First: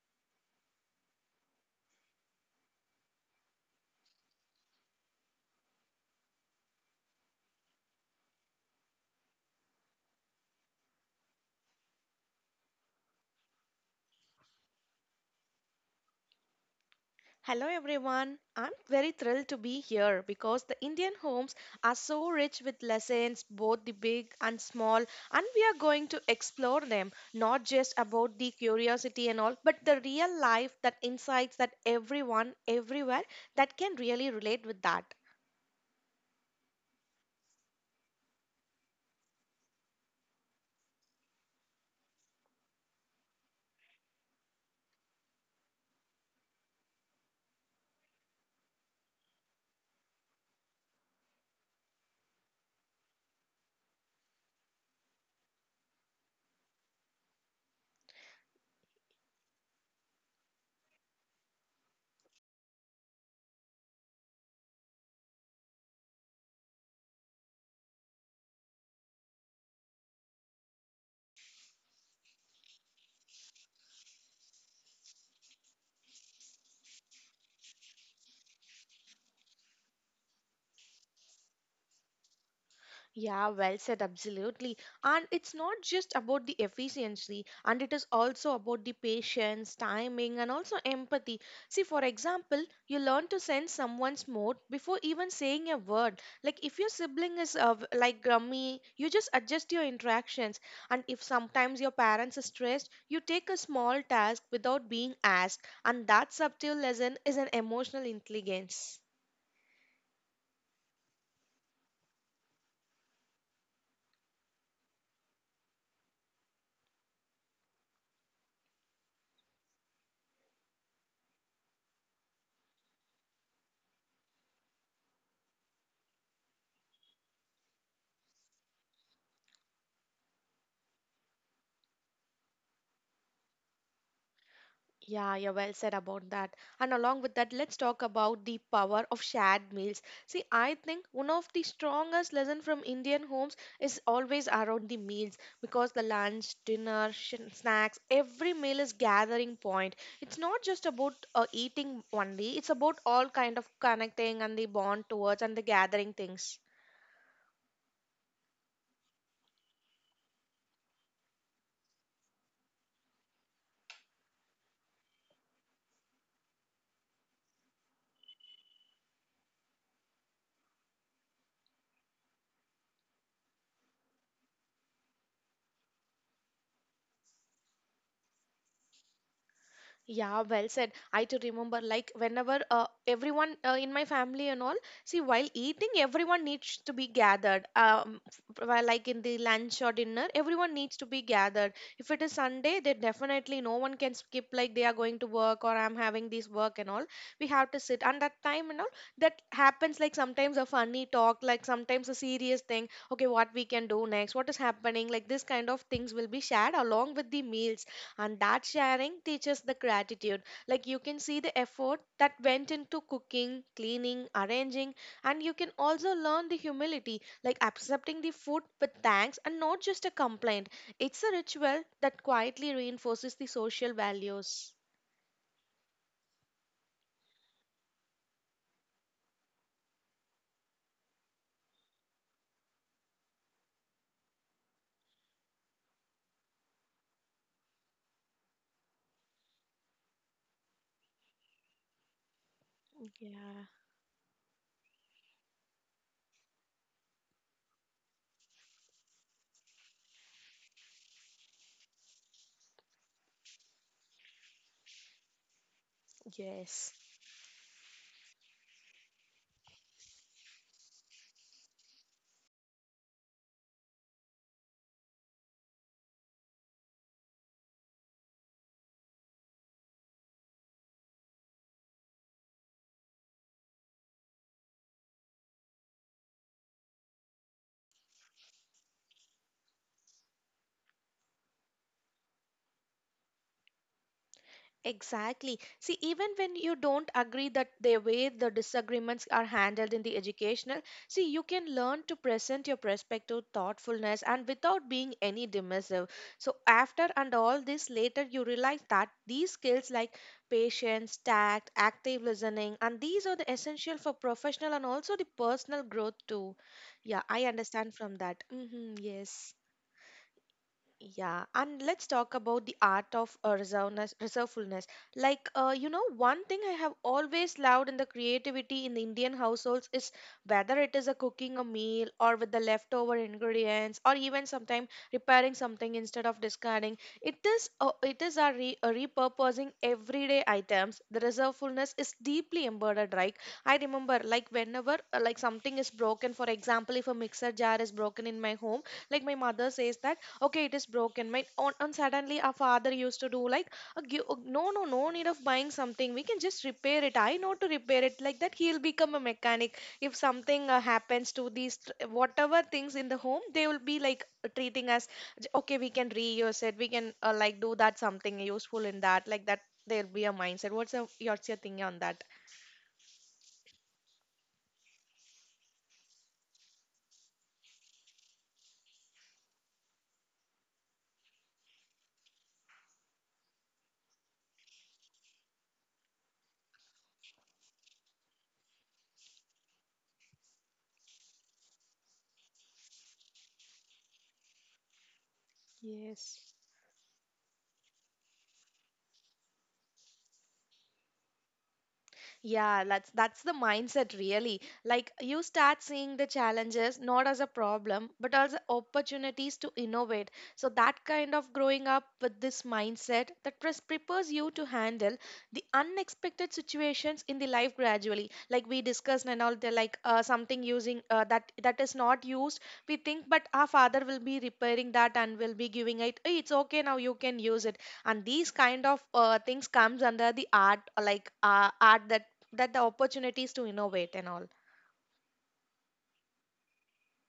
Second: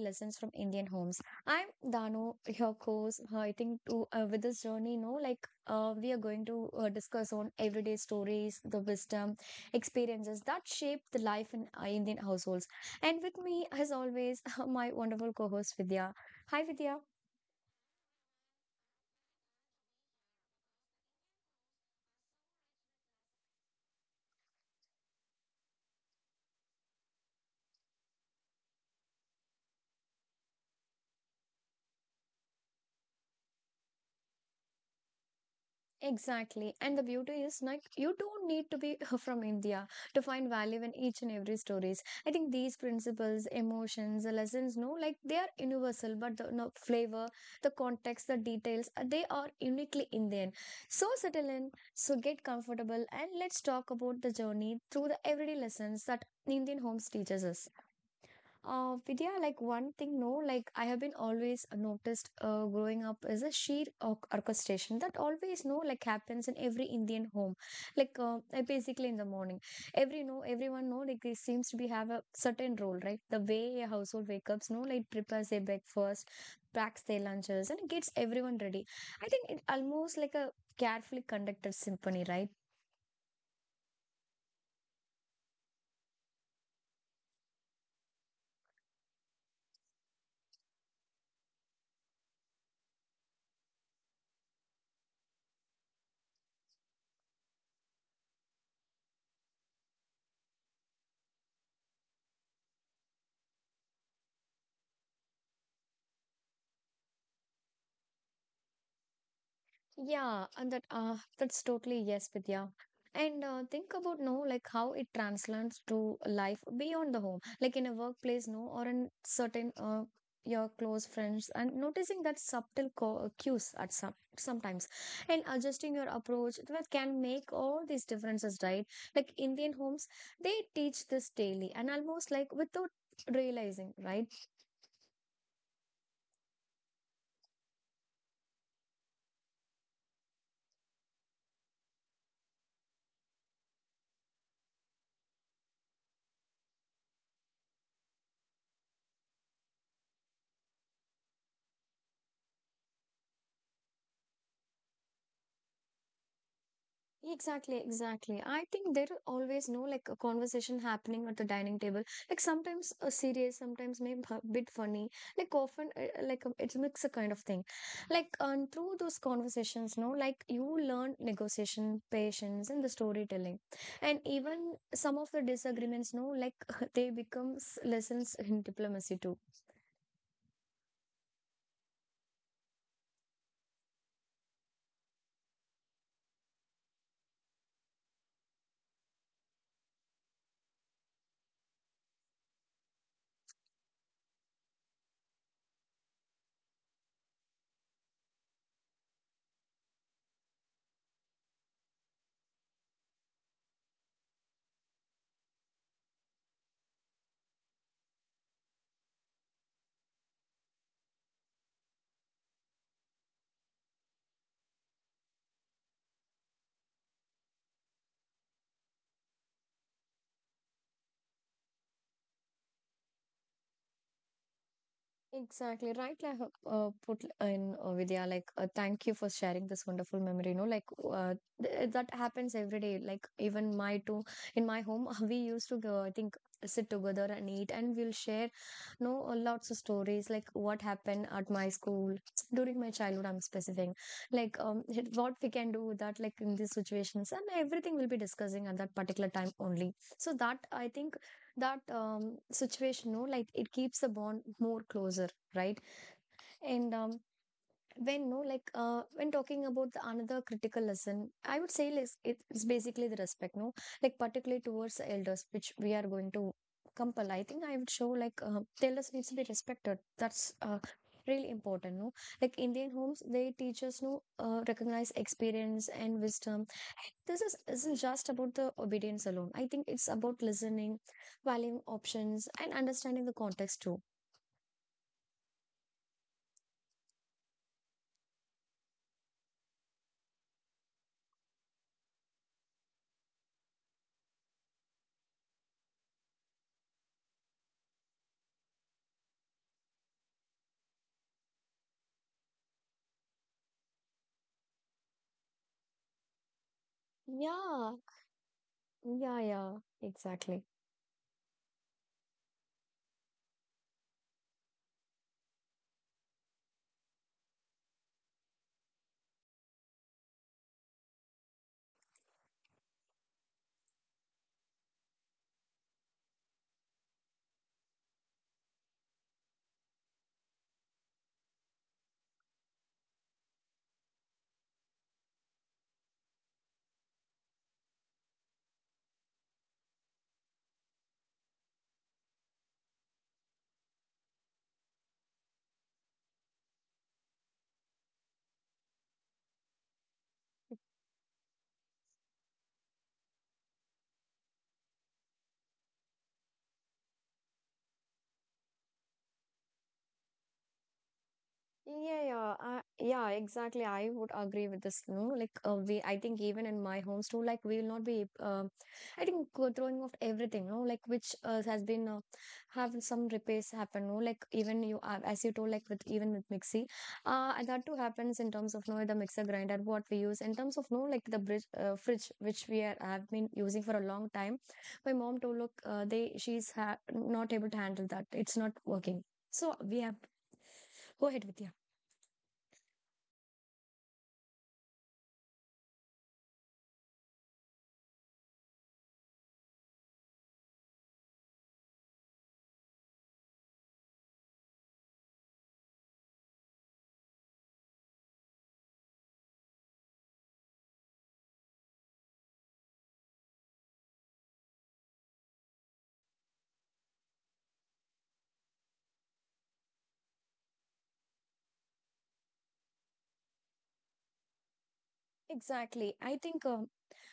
Lessons from Indian Homes. I'm Danu, your host. I think to, with this journey, no, like we are going to discuss on everyday stories, the wisdom, experiences that shape the life in Indian households. And with me, as always, my wonderful co-host Vidya. Hi, Vidya. Hello everyone. I'm very thrilled to be here because the Indian homes are so rich with lessons, both the big and small, and we are going to explore them, not just about the curiosity and all, but the real life, that insights that everyone everywhere that can really relate with that. Exactly. And the beauty is like you don't need to be from India to find value in each and every stories. I think these principles, emotions, the lessons, no, like they are universal, but the no, flavor, the context, the details, they are uniquely Indian. So settle in, so get comfortable, and let's talk about the journey through the everyday lessons that Indian homes teaches us. Vidya, like one thing, no, like I have been always noticed growing up is a sheer orchestration that always, no, like happens in every Indian home. Like basically in the morning, every no, everyone know like they seems to be have a certain role, right? The way a household wake ups, no, like prepares their breakfast, packs their lunches, and gets everyone ready. I think it almost like a carefully conducted symphony, right? Yeah, well said, absolutely. And it's not just about the efficiency, and it is also about the patience, timing, and also empathy. See, for example, you learn to sense someone's mood before even saying a word. Like if your sibling is like grumpy, you just adjust your interactions. And if sometimes your parents are stressed, you take a small task without being asked. And that subtle lesson is an emotional intelligence. Yeah, and that that's totally yes, Vidya. And think about no, like how it translates to life beyond the home, like in a workplace, no, or in certain your close friends, and noticing that subtle cues at sometimes, and adjusting your approach that can make all these differences, right? Like Indian homes, they teach this daily and almost like without realizing, right? Yeah, well said about that. And along with that, let's talk about the power of shared meals. See, I think one of the strongest lesson from Indian homes is always around the meals because the lunch, dinner, snacks, every meal is gathering point. It's not just about eating only. It's about all kind of connecting and the bond towards and the gathering things. Exactly, exactly. I think there are always no like a conversation happening at the dining table. Like sometimes serious, sometimes maybe a bit funny. Like often, it's mix a kind of thing. Through those conversations, no, like you learn negotiation, patience, and the storytelling, and even some of the disagreements, no, like they becomes lessons in diplomacy too. Yeah, well said. I too remember, like, whenever everyone in my family and all, see, while eating, everyone needs to be gathered. While, like, in the lunch or dinner, everyone needs to be gathered. If it is Sunday, they definitely no one can skip, like, they are going to work or I'm having this work and all. We have to sit. And that time and all, that happens, like, sometimes a funny talk, like, sometimes a serious thing. Okay, what we can do next? What is happening? Like, this kind of things will be shared along with the meals, and that sharing teaches the gratitude. Like, you can see the effort that went into cooking, cleaning, arranging, and you can also learn the humility, like accepting the food with thanks and not just a complaint. It's a ritual that quietly reinforces the social values. Exactly right. Like put in Vidya, like thank you for sharing this wonderful memory. You know, like uh, that happens every day. Like even my two in my home, we used to go. I think sit together and eat, and we'll share, you know, lots of stories like what happened at my school during my childhood. I'm Yeah, specific, like um, what we can do with that, like in these situations, and everything we'll be discussing at that particular time only. So that I think that situation no like it keeps the bond more closer right. And yes. When no like when talking about the another critical lesson I would say like, it's basically the respect no like particularly towards the elders which we are going to compel. I think I would show like the elders needs to be respected. That's really important no, like Indian homes they teach us no recognize experience and wisdom. This isn't just about the obedience alone. I think it's about listening, valuing options, and understanding the context too. Exactly. See, even when you don't agree that the way the disagreements are handled in the educational, see, you can learn to present your perspective, thoughtfulness, and without being any dismissive. So, after and all this, later you realize that these skills like patience, tact, active listening, and these are the essential for professional and also the personal growth too. Yeah, I Yeah, understand from that. Yeah, Yes. yeah, exactly. Yeah, and let's talk about the art of reservefulness. Like, you know, one thing I have always loved in the creativity in the Indian households is whether it is a cooking a meal or with the leftover ingredients or even sometimes repairing something instead of discarding. It is our repurposing everyday items. The reservefulness is deeply embedded, right? I remember like whenever like something is broken, for example, if a mixer jar is broken in my home, like my mother says that okay it is broken my on, and suddenly our father used to do like no no no need of buying something, we can just repair it. I know to repair it, like that. He'll become a mechanic if something happens to whatever things in the home. They will be like treating us, okay we can reuse it, we can like do that something useful in that, like that there'll be a mindset. What's your thinking on Yeah, that? yeah, I yeah, exactly. I would agree with this. No, like I think even in my homes too, like we will not be. I think throwing off everything. No, like which has been have some repairs happen. No, like even you as you told, like with even with mixie, and that too happens in terms of no the mixer grinder what we use in terms of no like the fridge which we are, have been using for a long time. My mom told look, they Yes. she's ha not able to handle that. It's not working. So we have go ahead with you. Yeah, that's the mindset really. Like you start seeing the challenges not as a problem, but as opportunities to innovate. So that kind of growing up with this mindset that prepares you to handle the unexpected situations in the life gradually. Like we discussed and all, they're like something using that that is not used. We think, but our father will be repairing that and will be giving it. "Hey, it's okay now, you can use it," and these kind of things comes under the art art that that the opportunities to innovate and all. Exactly.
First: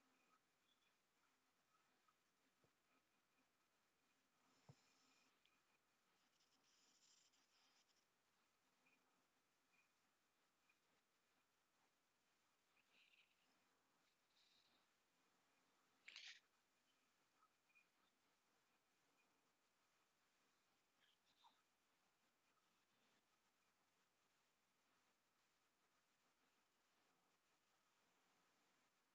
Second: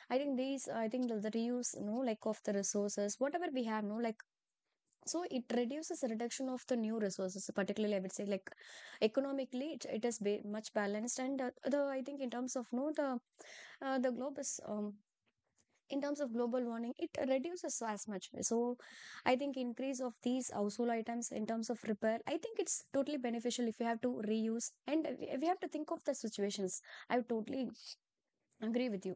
I think these I think the reuse, you know, like of the resources, whatever we have, no, like so it reduces the reduction of the new resources, particularly I would say like economically it, it is ba much balanced and the I think in terms of no the the globe is in terms of global warming it reduces as much. So I think increase of these household items in terms of repair, I think it's totally beneficial if you have to reuse and we have to think of the situations. I totally agree with you.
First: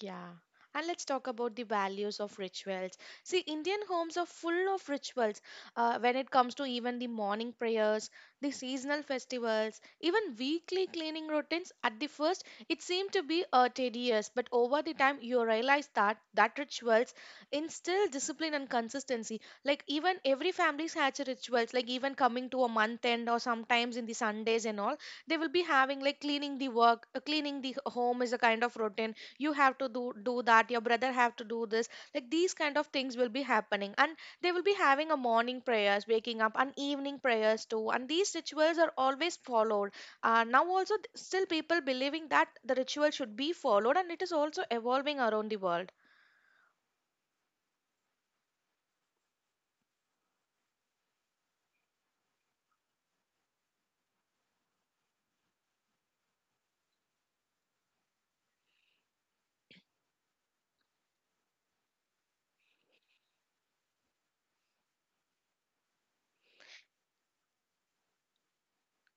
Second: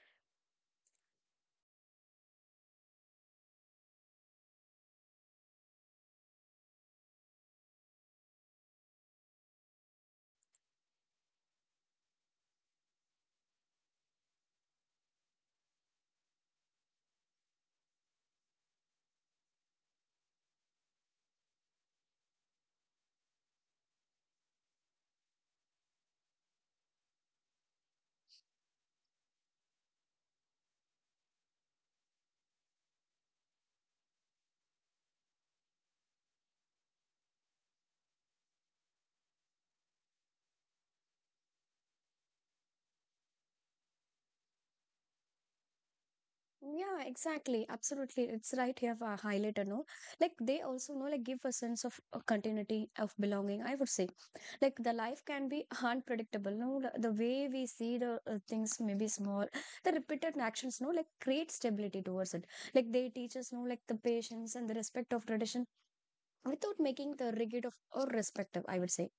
Yeah. And let's talk about the values of rituals. See, Indian homes are full of rituals when it comes to even the morning prayers, the seasonal festivals, even weekly cleaning routines. At the first, it seemed to be tedious, but over the time, you realize that that rituals instill discipline and consistency. Like even every family has rituals, like even coming to a month end or sometimes in the Sundays and all, they will be having like cleaning the work, cleaning the home is a kind of routine. You have to do that, your brother have to do this. Like these kind of things will be happening, and they will be having a morning prayers waking up and evening prayers too, and these rituals are always followed. Now also still people believing that the ritual should be followed, and it is also evolving around the world. Yeah, exactly. Absolutely. It's right here for a highlighter, no? Like they also know, like give a sense of continuity of belonging, I would say. Like the life can be unpredictable, no? The way we see the things may be small. The repeated actions, no? Like create stability towards it. Like they teach us, no? Like the patience and the respect of tradition without making the rigid of or respective, I would say.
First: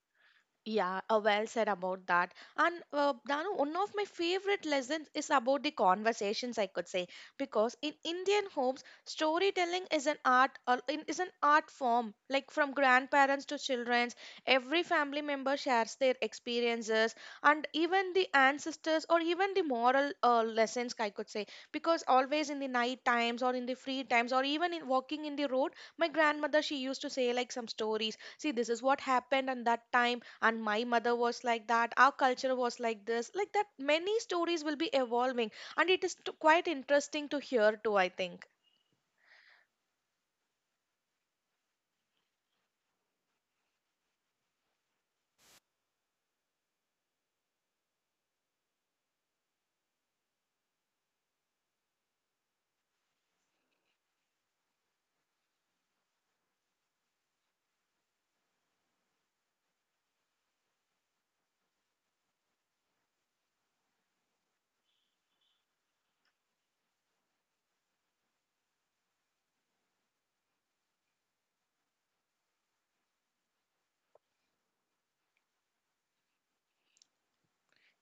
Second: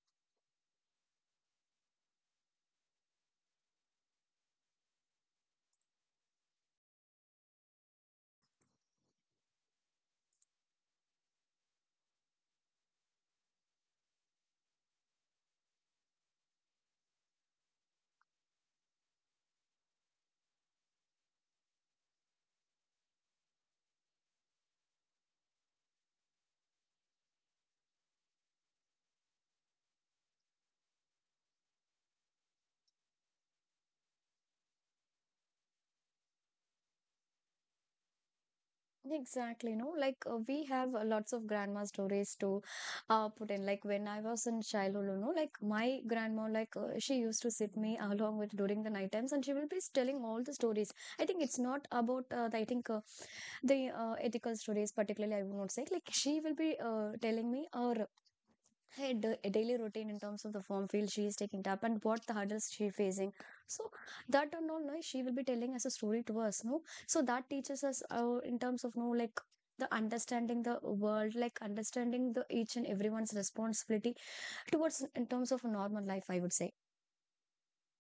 Yeah, well said about that. And Danu, one of my favorite lessons is about the conversations, I could say, because in Indian homes, storytelling is an art, or is an art form. Like from grandparents to children, every family member shares their experiences and even the ancestors or even the moral lessons, I could say, because always in the night times or in the free times or even in walking in the road, my grandmother she used to say like some stories. See, this is what happened and that time, and my mother was like that, our culture was like this, like that many stories will be evolving, and it is quite interesting to hear too, I think. Exactly, no, like we have lots of grandma stories to put in. Like when I was in childhood, you know, like my grandma, like she used to sit me along with during the night times, and she will be telling all the stories. I think it's not about the, I think the ethical stories particularly. I would not say like she will be telling me a her daily routine in terms of the form field she is taking up and what the hurdles she facing. So that and all no, she will be telling as a story to us no. So that teaches us in terms of no like the understanding the world, like understanding the each and everyone's responsibility towards in terms of normal life I would say.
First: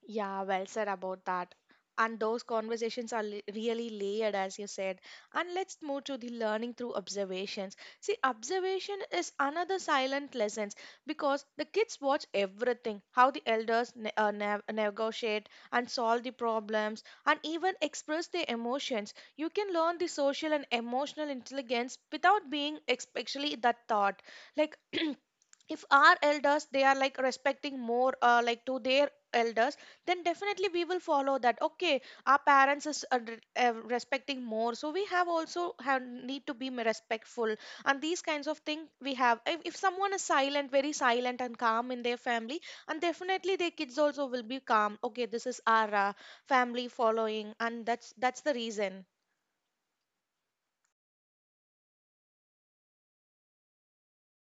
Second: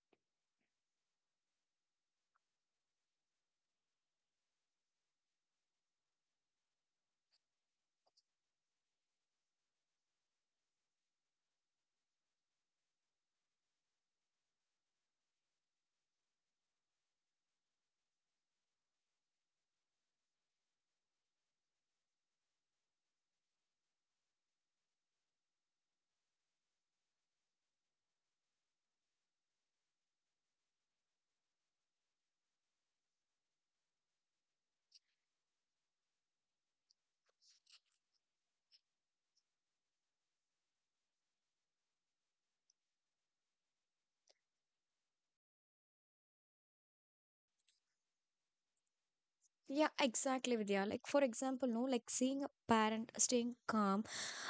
Yeah, well said about that. And those conversations are really layered, as you said. And let's move to the learning through observations. See, observation is another silent lesson because the kids watch everything, how the elders negotiate and solve the problems and even express their emotions. You can learn the social and emotional intelligence without being especially that thought. Like, if our elders they are like respecting more like to their elders, then definitely we will follow that. Okay, our parents is respecting more, so we have also have need to be respectful. And these kinds of things we have, if someone is silent, very silent and calm in their family, and definitely their kids also will be calm. Okay, this is our family following, and that's the reason. Yeah, exactly, Vidya. Like, for example, no, like seeing a parent staying calm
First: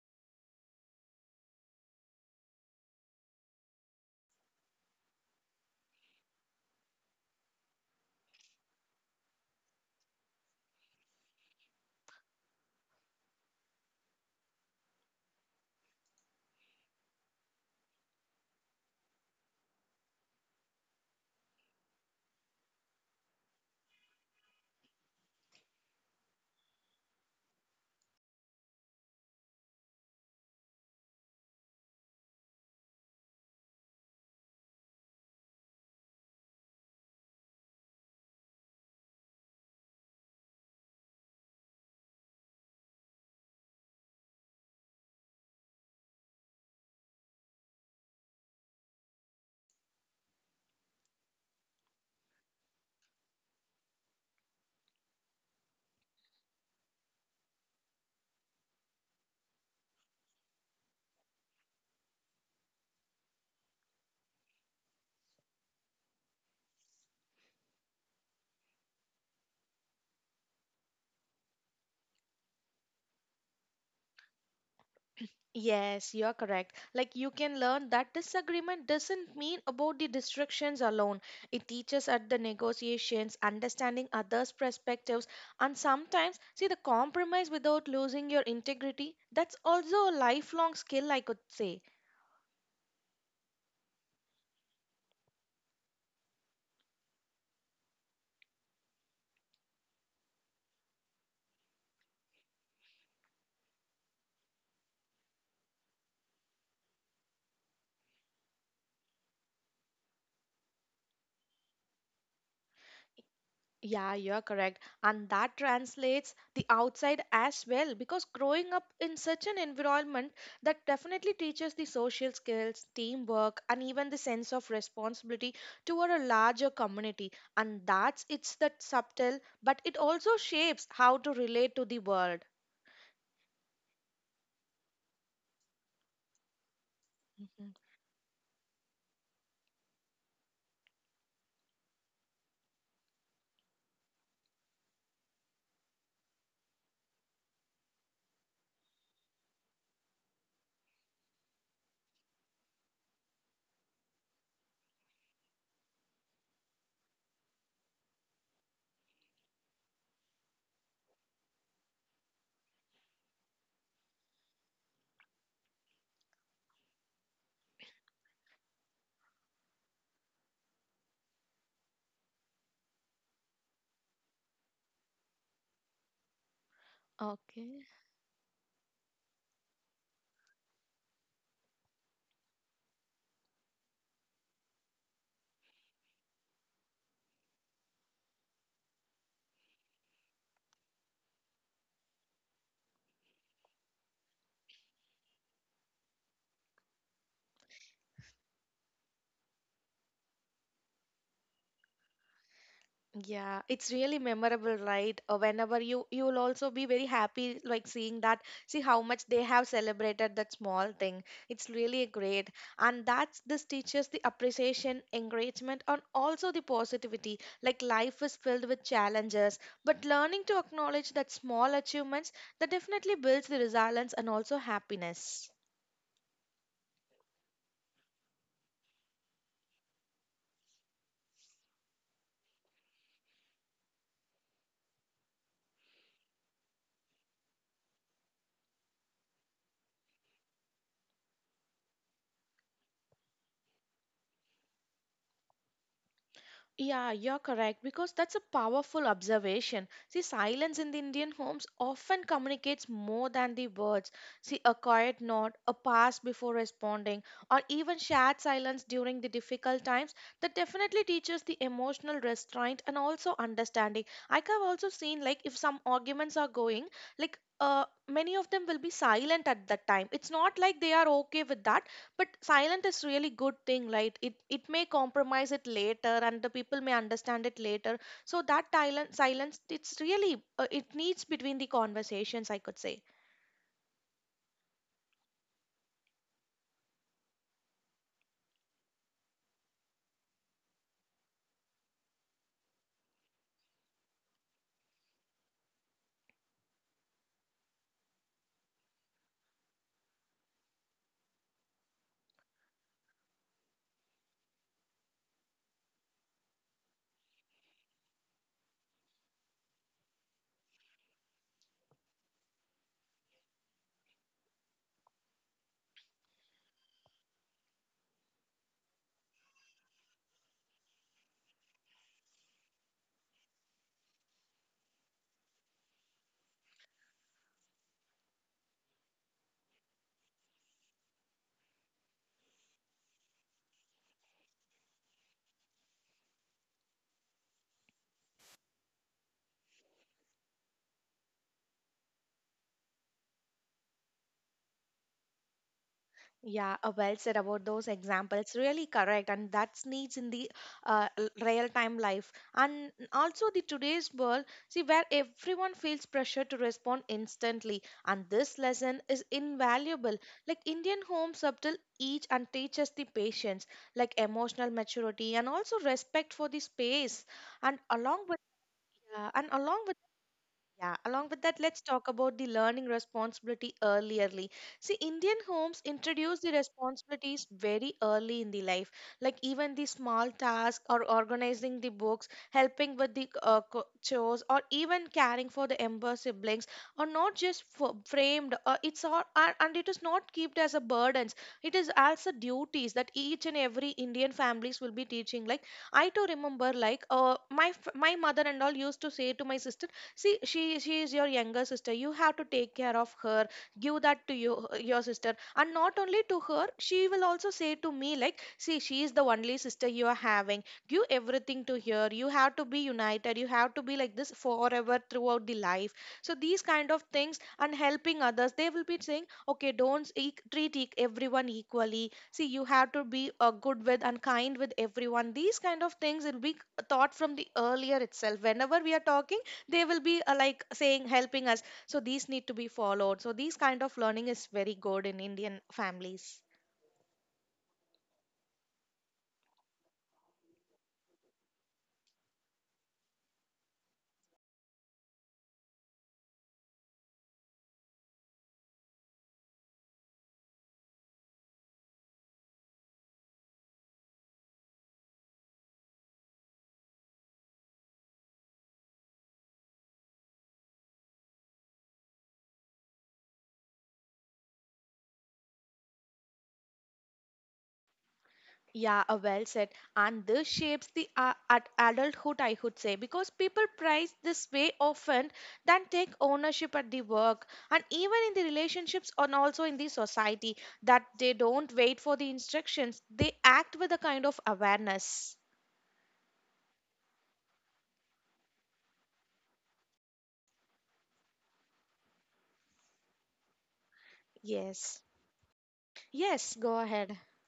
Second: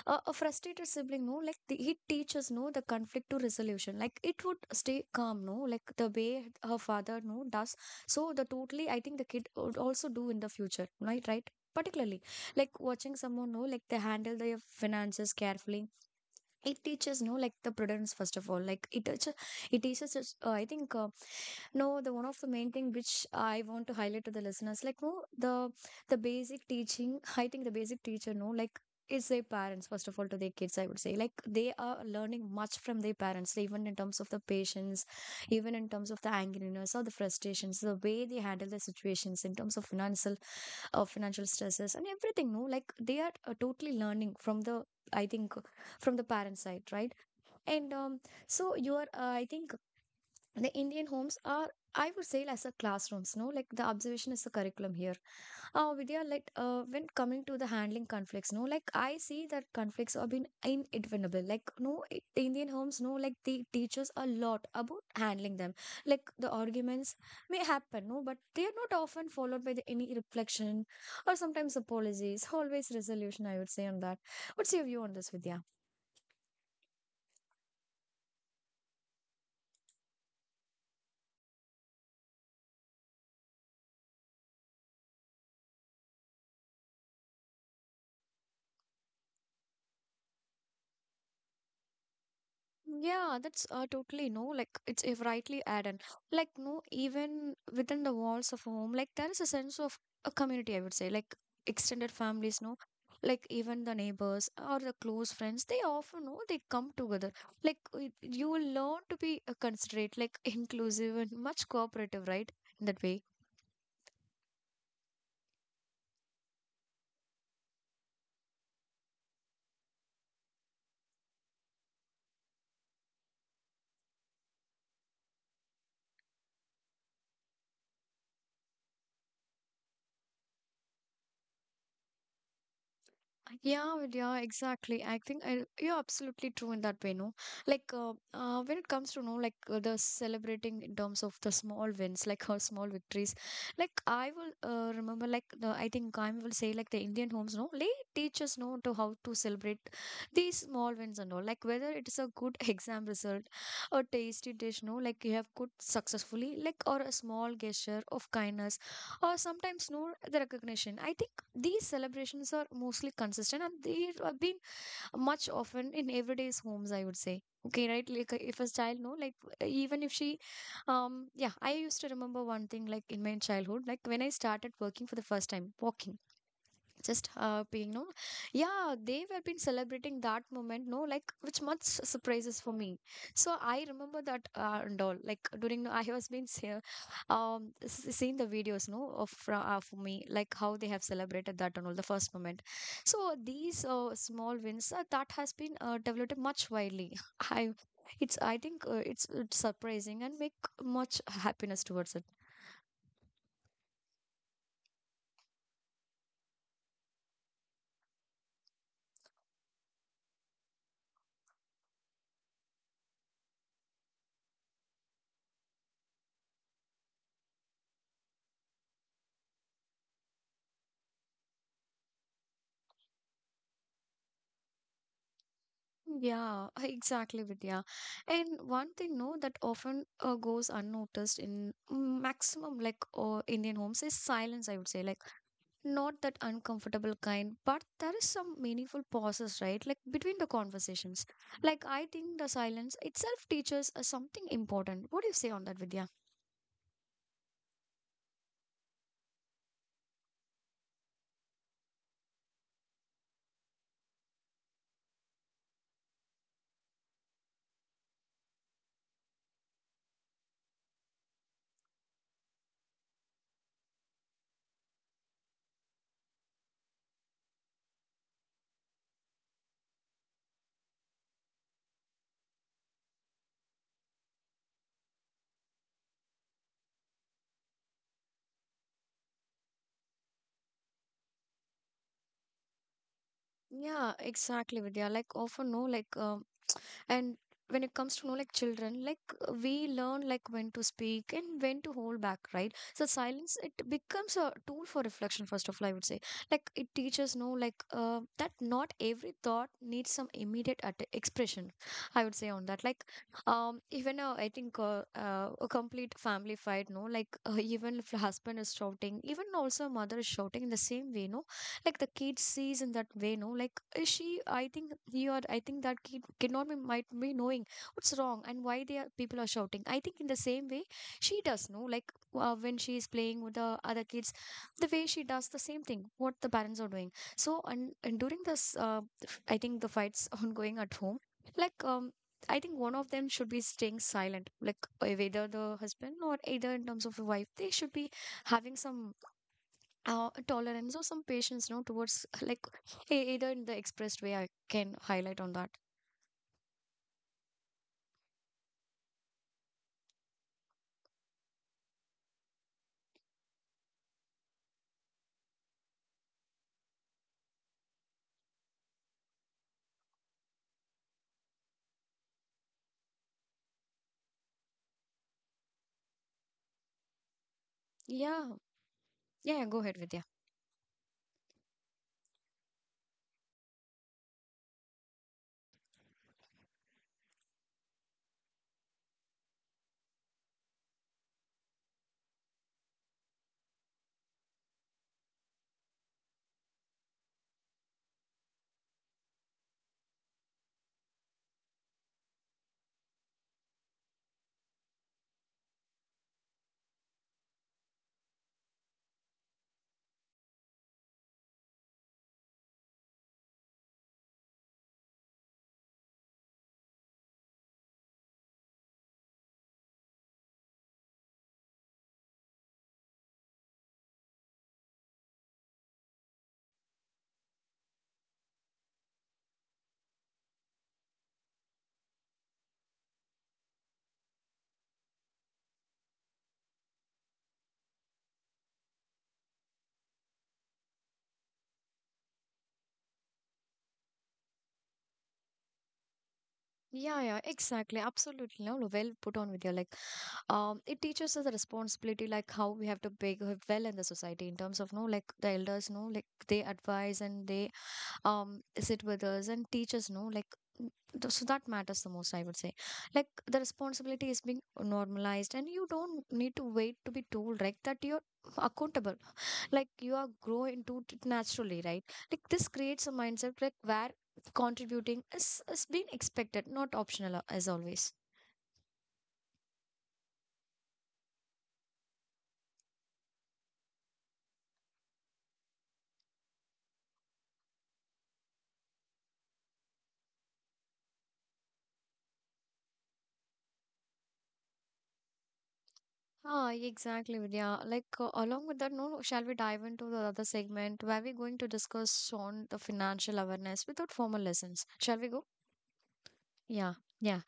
a frustrated sibling no like the, he teaches no the conflict to resolution like it would stay calm no like the way her father no does. So the totally I think the kid would also do in the future, right? Right, particularly like watching someone know like they handle their finances carefully. It teaches no like the prudence first of all. Like it teaches us I think no, the one of the main thing which I want to highlight to the listeners, like no, the basic teaching, I think the basic teacher, no, like is their parents first of all to their kids. I would say like they are learning much from their parents, even in terms of the patience, even in terms of the angriness or the frustrations, the way they handle the situations in terms of financial stresses and everything. No, like they are totally learning from the I think from the parent side, right? And so I think the Indian homes are I would say as a classrooms no like the observation is the curriculum here. Vidya, like when coming to the handling conflicts no like I see that conflicts have been inevitable. Like no it- the Indian homes no like they teach us a lot about handling them. Like the arguments may happen no but they are not often followed by the any reflection or sometimes apologies. Always resolution I would say on that. What's your view on this, Vidya? Yes, you're correct. Like you can learn that disagreement doesn't mean about the distractions alone. It teaches at the negotiations, understanding others' perspectives, and sometimes see the compromise without losing your integrity. That's also a lifelong skill, I could say. Yeah, that's totally no. Like it's if rightly added. Like no, even within the walls of home, like there is a sense of a community. I would say, like extended families, no, like even the neighbors or the close friends, they often know they come together. Like you will learn to be considerate, like inclusive and much cooperative, right? In that way. Yeah, you're correct. And that translates the outside as well, because growing up in such an environment that definitely teaches the social skills, teamwork, and even the sense of responsibility toward a larger community. And that's it's that subtle, but it also shapes how to relate to the world. Yeah, well, yeah, exactly. I think I, you're absolutely true in that way, no? Mhm. Like, when it comes to, no, like the celebrating in terms of the small wins, like her small victories, like I will remember, like, the, I think I will say, like, the Indian homes, no, they teach us, no, to how to celebrate these small wins and all. Like, whether it is a good exam result, a tasty dish, no, like you have cooked successfully, like, or a small gesture of kindness or sometimes no the recognition. I think these celebrations are mostly consistent and they have been much often in everyday's homes, I would say. Okay, right? Like if a child, no, like even if she, yeah, I used to remember one thing like in my childhood, like when I started working for the first time, walking just happy, Okay. no? Yeah, they were been celebrating that moment, no? Like, which much surprises for me. So I remember that and all. Like during, no, I was been seeing the videos, no, of for me, like how they have celebrated that and all the first moment. So these small wins that has been developed much widely. I. It's, I think, it's surprising and make much happiness towards it. Yeah, it's really memorable, right? Whenever you you'll also be very happy like seeing that, see how much they have celebrated that small thing. It's really great. And that's this teaches the appreciation, encouragement, and also the positivity. Like life is filled with challenges, but learning to acknowledge that small achievements that definitely builds the resilience and also happiness. Yeah, exactly, Vidya. And one thing, no, that often goes unnoticed in maximum like Indian homes is silence, I would say. Like, not that uncomfortable kind, but there is some meaningful pauses, right? Like, between the conversations. Like, I think the silence itself teaches us something important. What do you say on that, Vidya? Yeah, you're correct, because that's a powerful observation. See, silence in the Indian homes often communicates more than the words. See, a quiet nod, a pause before responding, or even shared silence during the difficult times that definitely teaches the emotional restraint and also understanding. I have also seen like if some arguments are going, like many of them will be silent at that time. It's not like they are okay with that, but silent is really good thing, right? It may compromise it later and the people may understand it later. So that silent silence it's really it needs between the conversations, I could say. Yeah, exactly, Vidya. Like, often, no, like, and when it comes to know like children like we learn like when to speak and when to hold back, right? So silence it becomes a tool for reflection, first of all, I would say. Like it teaches, no, like that not every thought needs some immediate expression, I would say on that. Like even I think a complete family fight, no, like even if husband is shouting, even also mother is shouting in the same way, no, like the kid sees in that way, no, like is she I think he or I think that kid cannot be might be knowing what's wrong and why they are people are shouting, I think, in the same way she does. No, like when she is playing with the other kids, the way she does the same thing what the parents are doing. So and during this I think the fights ongoing at home, like I think one of them should be staying silent, like either the husband or either in terms of the wife. They should be having some tolerance or some patience, no, towards like either in the expressed way, I can highlight on that. Yeah, well said about those examples. Really correct, and that's needs in the real-time life, and also the today's world. See, where everyone feels pressure to respond instantly, and this lesson is invaluable. Like Indian homes subtle each and teaches the patience, like emotional maturity, and also respect for the space, and along with yeah yeah, and yeah yeah, go along ahead, with Vidya. yeah, along with that, let's talk about the learning responsibility earlierly. See, Indian homes introduce the responsibilities very early in the life, like even the small tasks or organizing the books, helping with the chores, or even caring for the younger siblings are not just framed. It's all, and it is not kept as a burdens. It is as a duties that each and every Indian families will be teaching. Like I too remember, like my mother and all used to say to my sister, "See, she is your younger sister. You have to take care of her. Give that to you your sister." And not only to her, she will also say to me like, "See, she is the only sister you are having. Give everything to her. You have to be united. You have to be like this forever throughout the life." So these kind of things, and helping others, they will be saying, "Okay, don't e- treat everyone equally. See, you have to be good with and kind with everyone." These kind of things will be thought from the earlier itself. Whenever we are talking, they will be like saying, helping us. So these need to be followed. So these kind of learning is very good in Indian families. Yeah, exactly, absolutely. No, well put on, Vidya. Like it teaches us the responsibility, like how we have to behave well in the society in terms of, no, like the elders, no, like they advise and they sit with us and teach us, no, like n- so that matters the most, I would say. Like the responsibility is being normalized and you don't need to wait to be told like that you're accountable. Like you are grow into it naturally, right? Like this creates a mindset like where contributing is being expected, not optional, as always. Yeah, well said. And this shapes the at adulthood, I would say, because people prize this way often than take ownership at the work, and even in the relationships, and also in the society, that they don't wait for the instructions. They act with a kind of awareness. Ah, exactly, Vidya. Like, along with that, no, no, shall we dive into the other segment where we're going to discuss on the financial awareness without formal lessons? Yes. Shall we go? Yes, go Yeah, ahead. yeah.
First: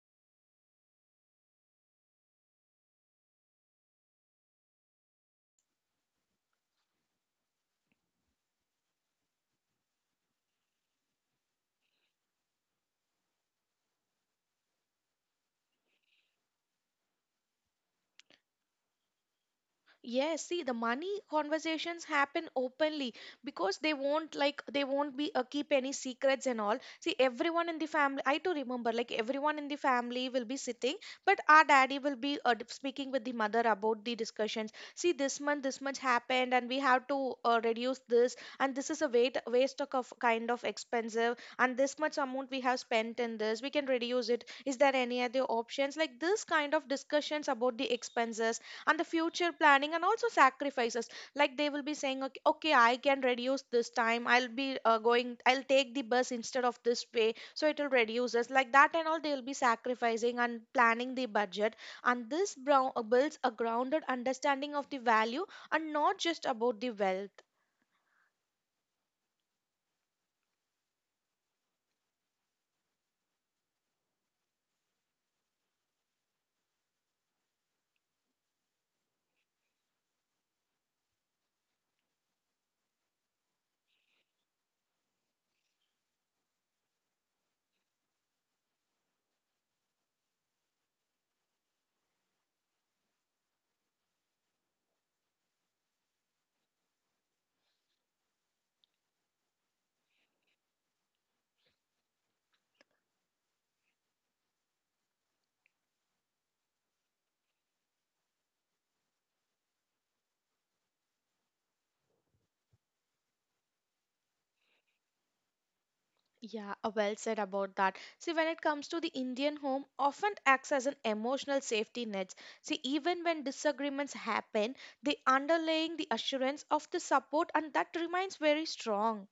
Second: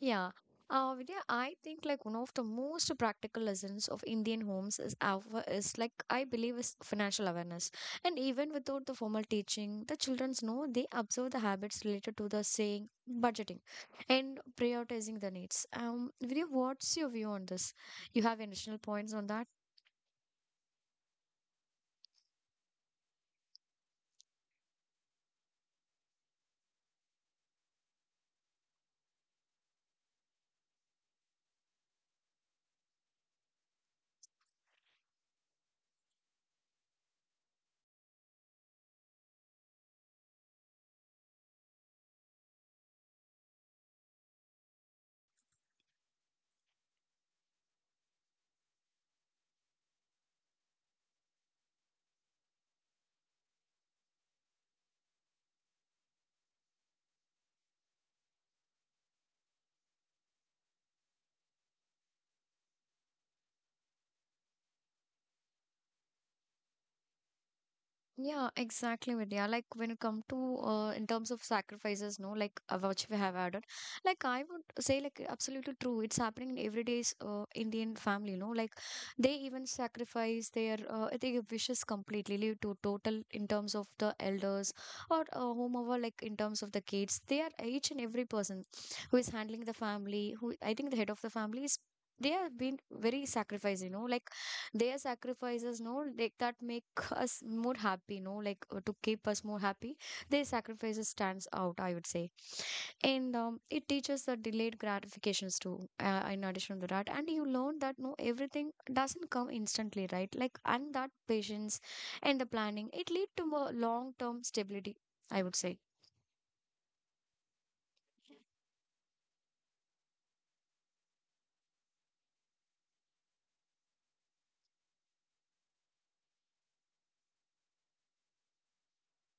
Yeah. Vidya, I think like one of the most practical lessons of Indian homes is, like I believe, is financial awareness. And even without the formal teaching, the childrens know they observe the habits related to the saying, budgeting and prioritizing the needs. Vidya, what's your view on this? You have additional points on that? Yes, see, the money conversations happen openly because they won't, like, they won't be keep any secrets and all. See, everyone in the family, I too remember, like everyone in the family will be sitting, but our daddy will be speaking with the mother about the discussions. See, this month this much happened, and we have to reduce this, and this is a weight waste of kind of expensive, and this much amount we have spent in this, we can reduce it. Is there any other options? Like this kind of discussions about the expenses and the future planning and also sacrifices, like they will be saying, "Okay, okay, I can reduce this time. I'll be going. I'll take the bus instead of this way, so it will reduce us like that." And all, they'll be sacrificing and planning the budget. And this brown builds a grounded understanding of the value, and not just about the wealth. Yeah, exactly, Vidya. Like when it come to in terms of sacrifices, no, like which we have added, like I would say, like absolutely true. It's happening in everyday's Indian family, no, like they even sacrifice their wishes completely, leave to total in terms of the elders or whomever, like in terms of the kids. They are each and every person who is handling the family. Who I think the head of the family is. They have been very sacrificed, you know, like their sacrifices, no, like that make us more happy. No, like to keep us more happy, their sacrifices stands out, I would say. And it teaches the delayed gratifications too, in addition to that. And you learn that, no, everything doesn't come instantly, right? Like and that patience and the planning, it lead to more long term stability, I would say. Yeah, well said about that. See, when it comes to the Indian home, often acts as an emotional safety net. See, even when disagreements happen, the underlying the assurance of the support and that remains very strong.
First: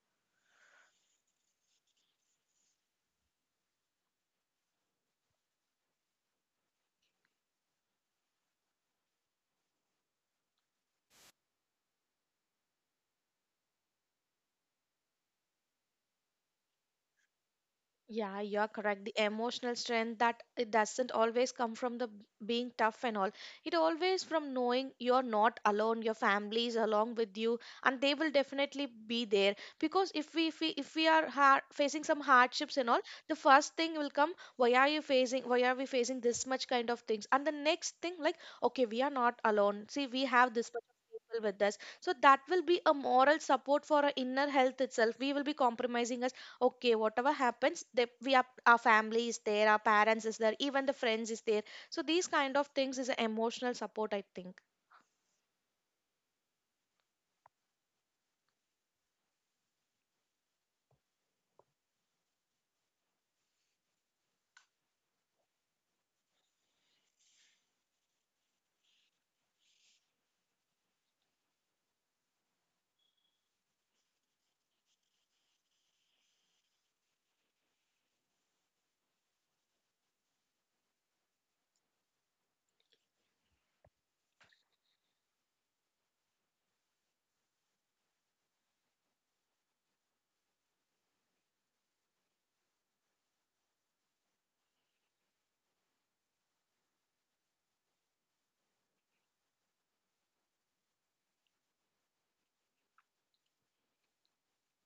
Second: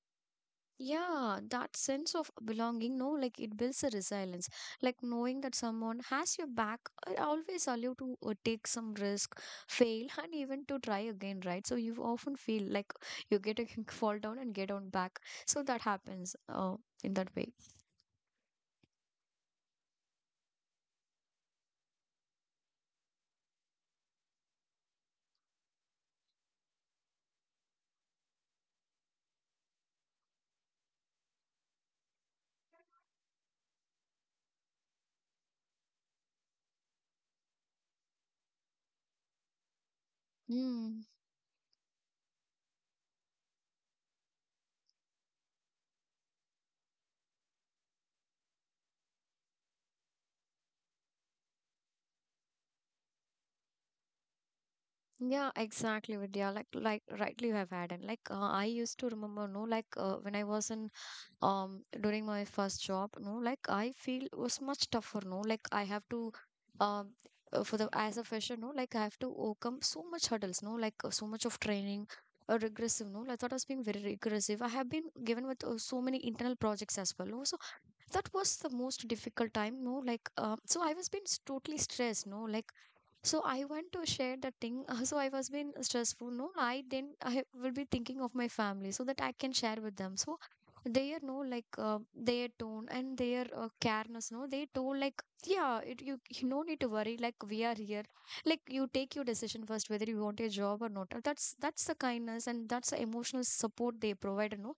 Yeah, that sense of belonging, no, like it builds a resilience. Like knowing that someone has your back always allow you to take some risk, fail, and even to try again, right? So you often feel like you get a fall down and get on back. So that happens in that way. Yeah, you're correct. The emotional strength, that it doesn't always come from the being tough and all. It always from knowing you're not alone, your family is along with you, and they will definitely be there. Because if we are har facing some hardships and all, the first thing will come, why are you facing, why are we facing this much kind of things? And the next thing, like, okay, we are not alone. See, we have this much Mm. of people with us. So that will be a moral support for our inner health itself. We will be compromising our, okay, whatever happens, we are, our family is there, our parents is there, even the friends is there. So these kind of things is a emotional support, I think. Yeah, exactly, Vidya. Like rightly you have had, and like I used to remember, no, like when I was in during my first job, no, like I feel was much tougher. No, like I have to um for the as a fresher, no, like I have to overcome so much hurdles, no, like so much of training regressive, no, like, I thought I was being very regressive. I have been given with so many internal projects as well, no, so that was the most difficult time. No, like so I was being totally stressed, no, like so I want to share that thing. So I was being stressful. No, I didn't. I will be thinking of my family so that I can share with them. So they are, no, like their tone and their careness. No, they told like, yeah, you no need to worry. Like we are here. Like you take your decision first whether you want a job or not. That's the kindness and that's the emotional support they provide. No,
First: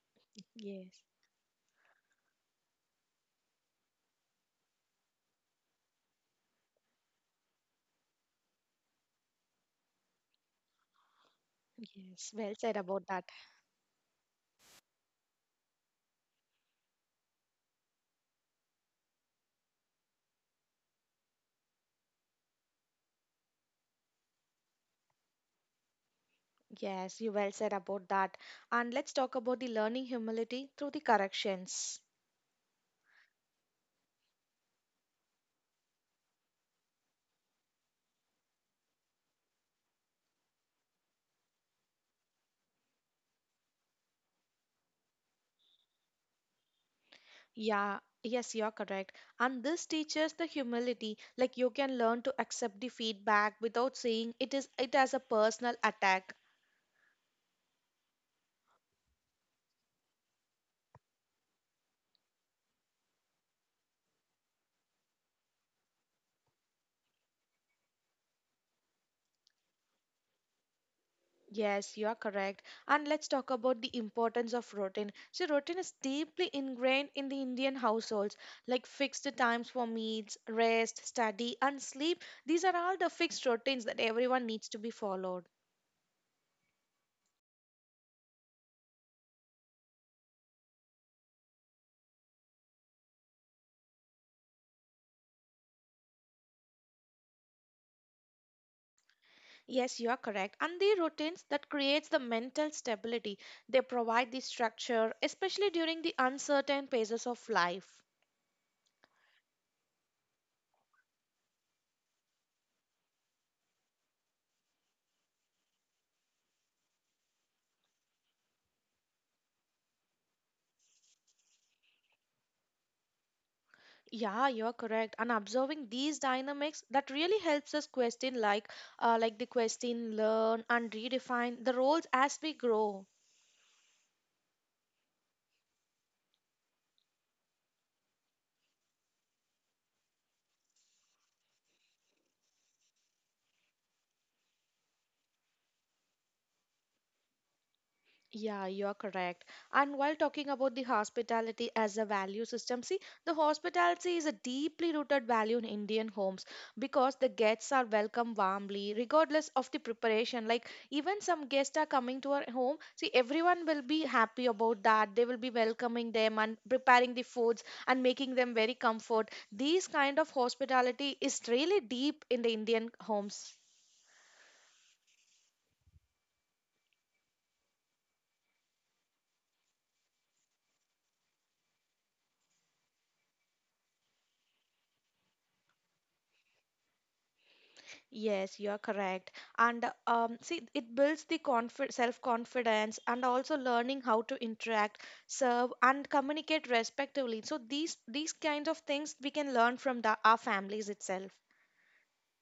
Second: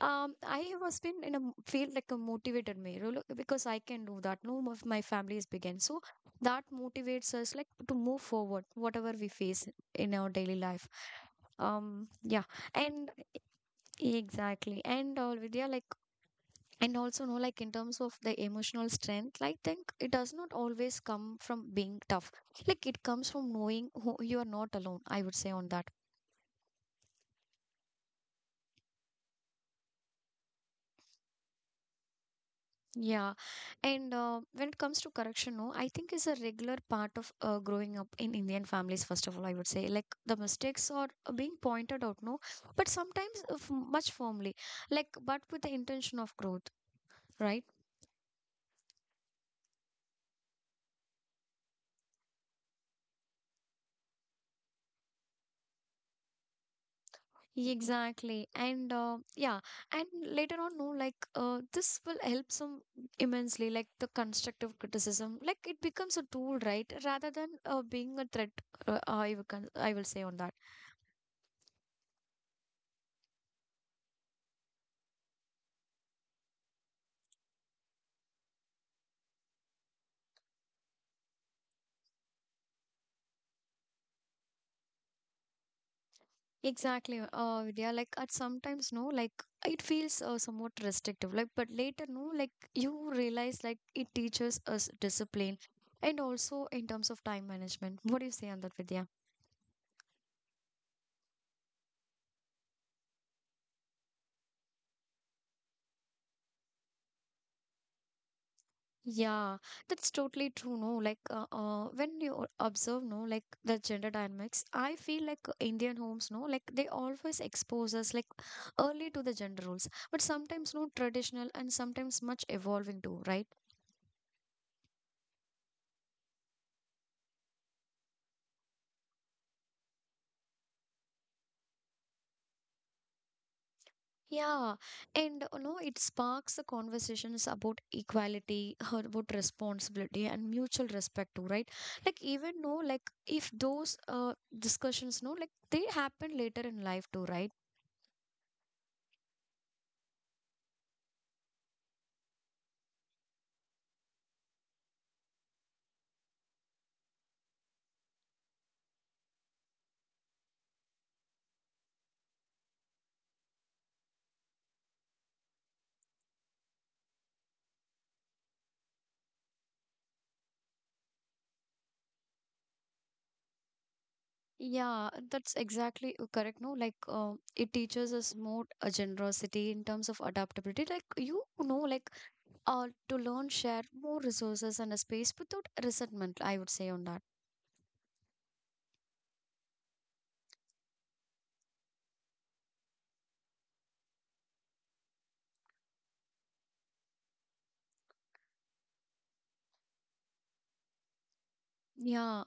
I was Yes, been in a feel like a motivated mirror look, because I can do that. No, of my family is began, so that motivates us like to move forward, whatever we face in our daily life. Yes, Yeah, well said about and that. exactly, and all, Vidya, like, and also know like in terms of the emotional strength, I think it does not always come from being tough. Like it comes from knowing who you are not alone. I would say on that. Yes, you well said about that. And let's talk about the learning humility through the corrections. Yeah, and when it comes to correction, no, I think is a regular part of growing up in Indian families. First of all, I would say like the mistakes are being pointed out, no, but sometimes much firmly, like but with the intention of growth, right? Yeah. Yes, you're correct. And this teaches the humility, like you can learn to accept the feedback without saying it as a personal attack. Exactly, and yeah, and later on, no, like this will help some immensely. Like the constructive criticism, like it becomes a tool, right, rather than being a threat. I will say on that. Yes, you are correct. And let's talk about the importance of routine. So, routine is deeply ingrained in the Indian households, like fixed times for meals, rest, study, and sleep. These are all the fixed routines that everyone needs to be followed. Exactly. Vidya, like at sometimes, no, like it feels somewhat restrictive. Like, but later, no, like you realize like it teaches us discipline, and also in terms of time management. What do you say on that, Vidya? Yes, you are correct. And the routines that creates the mental stability. They provide the structure, especially during the uncertain phases of life. Yeah, that's totally true. No, like when you observe, no, like the gender dynamics, I feel like Indian homes, no, like they always expose us like early to the gender roles, but sometimes no traditional and sometimes much evolving too, right? Yeah, you're correct. And observing these dynamics that really helps us question, like the question, learn and redefine the roles as we grow. Yeah, and you know, it sparks the conversations about equality, about responsibility, and mutual respect too, right? Like even though, like if those discussions, no, like they happen later in life too, right? Yeah, you're correct. And while talking about the hospitality as a value system, see, the hospitality is a deeply rooted value in Indian homes, because the guests are welcomed warmly, regardless of the preparation. Like, even some guests are coming to our home, see, everyone will be happy about that. They will be welcoming them and preparing the foods and making them very comfort. These kind of hospitality is really deep in the Indian homes. Yeah, that's exactly correct. No, like it teaches us more generosity in terms of adaptability. Like you know, like to learn, share more resources and a space without resentment. I would say on that. Yes, you are correct. And see, it builds the confi self-confidence, and also learning how to interact, serve, and communicate respectively. So these kinds of things we can learn from the, our families itself. Yeah.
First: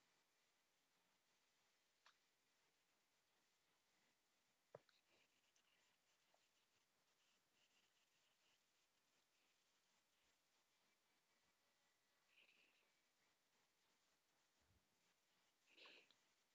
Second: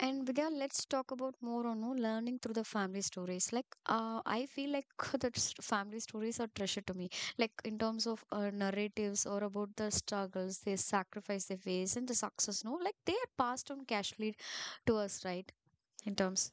And Vidya, let's talk about more on, no, learning through the family stories. Like, I feel like that family stories are treasure to me. Like in terms of narratives or about the struggles, they sacrifice they face, and the success. No, like they are passed on casually to us, right? In terms.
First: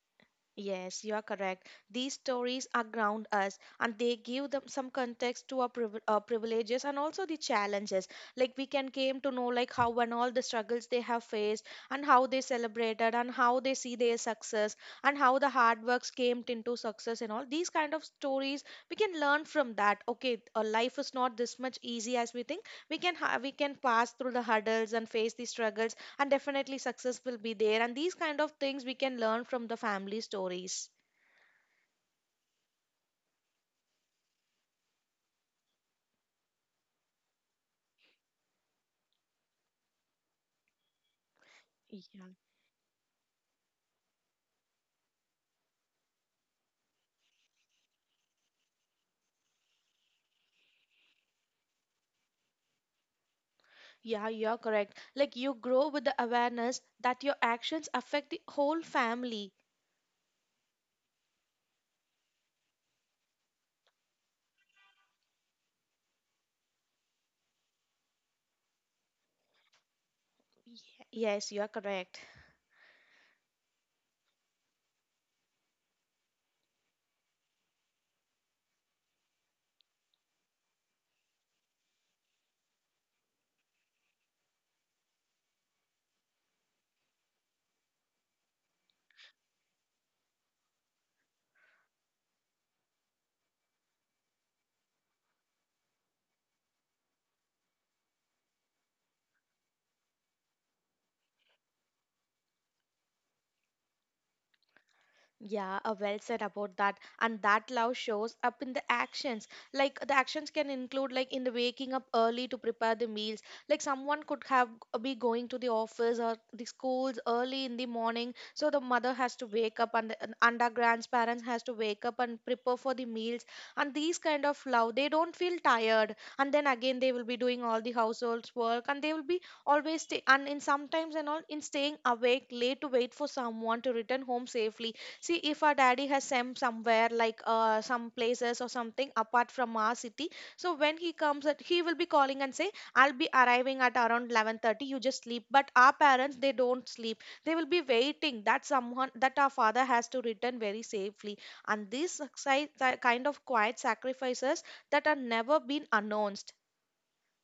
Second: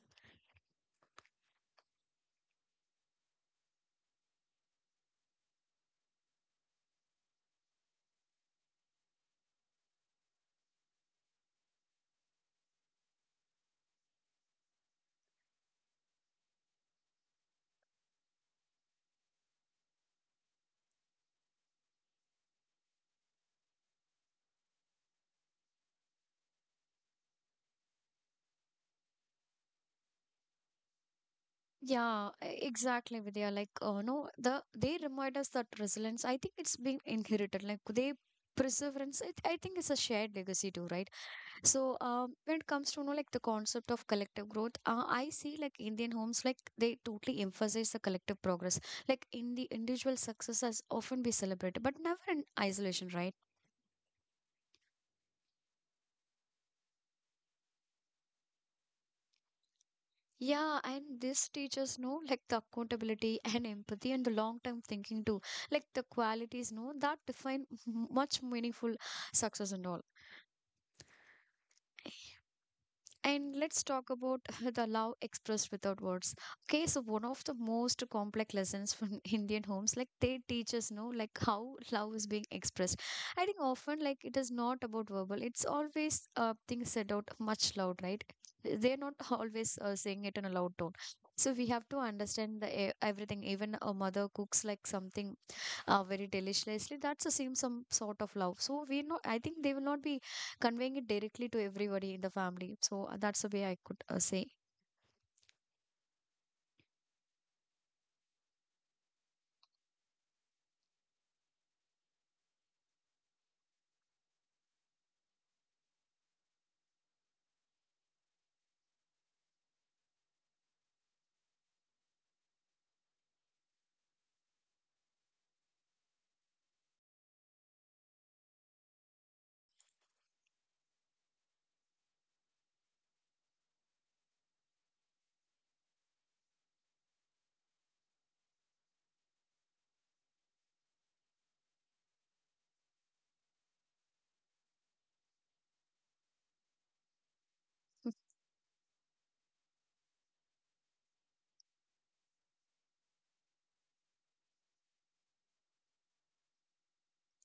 Yes, you are correct. These stories are ground us, and they give them some context to our priv- privileges and also the challenges. Like we can came to know, like how and all the struggles they have faced, and how they celebrated, and how they see their success, and how the hard works came into success, and all these kind of stories we can learn from that. Okay, life is not this much easy as we think. We can we can pass through the hurdles and face the struggles, and definitely success will be there. And these kind of things we can learn from the family stories. Yeah, exactly, Vidya. Like, no, the they remind us that resilience. I think it's being inherited. Like they perseverance. I think it's a shared legacy too, right? So Yeah. When it comes to, you know, like the concept of collective growth, I see like Indian homes like they totally emphasize the collective progress. Like in the individual success has often be celebrated, but never in isolation, right? Yeah, you're correct. Like you grow with the awareness that your actions affect the whole family. Yeah, and this teaches know like the accountability and empathy and the long term thinking too, like the qualities know that define much meaningful success and all. Yeah. Yes, you're correct. And let's talk about the love expressed without words. Okay, so one of the most complex lessons from Indian homes, like they teach us, know, like how love is being expressed. I think often, like it is not about verbal. It's always things said out much loud, right? They're not always saying it in a loud tone. So we have to understand the everything. Even a mother cooks like something very deliciously, that's the same some sort of love, so we know. I think they will not be conveying it directly to everybody in the family, so that's the way I could say. Yeah, well said about that. And that love shows up in the actions. Like the actions can include, like in the waking up early to prepare the meals. Like someone could have be going to the office or the schools early in the morning, so the mother has to wake up, and the and under grandparents has to wake up and prepare for the meals. And these kind of love, they don't feel tired. And then again, they will be doing all the household's work, and they will be always stay. And in sometimes and all in staying awake late to wait for someone to return home safely. See, if our daddy has sent somewhere like some places or something apart from our city, so when he comes, at, he will be calling and say, "I'll be arriving at around 11:30. You just sleep." But our parents, they don't sleep. They will be waiting that someone, that our father has to return very safely. And these kind of quiet sacrifices that are never been announced.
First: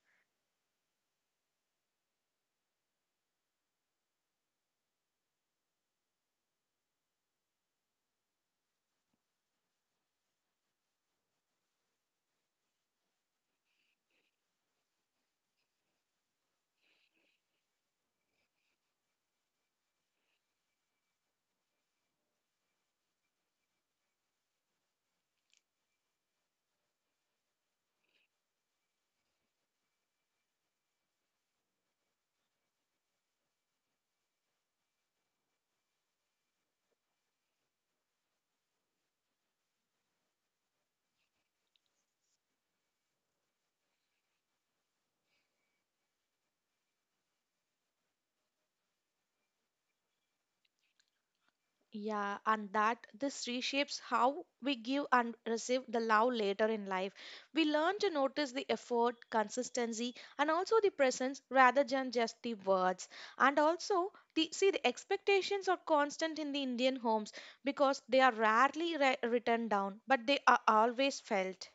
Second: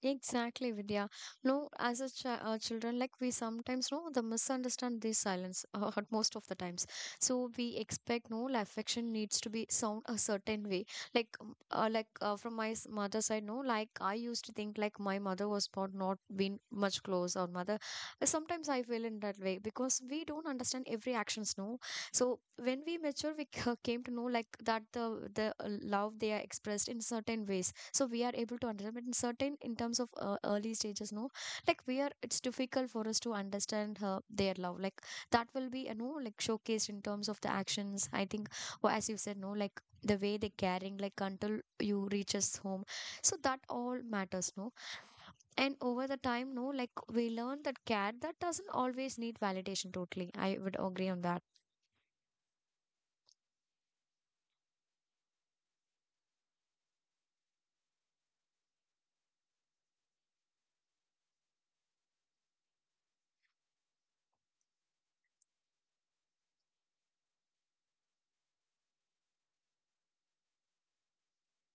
Exactly, Vidya. No, as a children, like we sometimes know the misunderstand these silence at most of the times. So we expect, no, like affection needs to be sound a certain way. Like from my mother's side, no, like I used to think like my mother was not been much close or mother. Sometimes I feel in that way because we don't understand every actions, no. So when we mature, we came to know like that the love they are expressed in certain ways, so we are able to understand, but in certain, in terms of early stages, no, like we are, it's difficult for us to understand her, their love, like that will be, you know, like showcased in terms of the actions, I think. Or as you said, no, like the way they carrying, like until you reaches home, so that all matters, no. And over the time, no, like we learn that care, that doesn't always need validation. Totally, I would agree on that. Yeah, and that this reshapes how we give and receive the love later in life. We learn to notice the effort, consistency, and also the presence rather than just the words. And also, the see the expectations are constant in the Indian homes, because they are rarely written down, but they are always felt.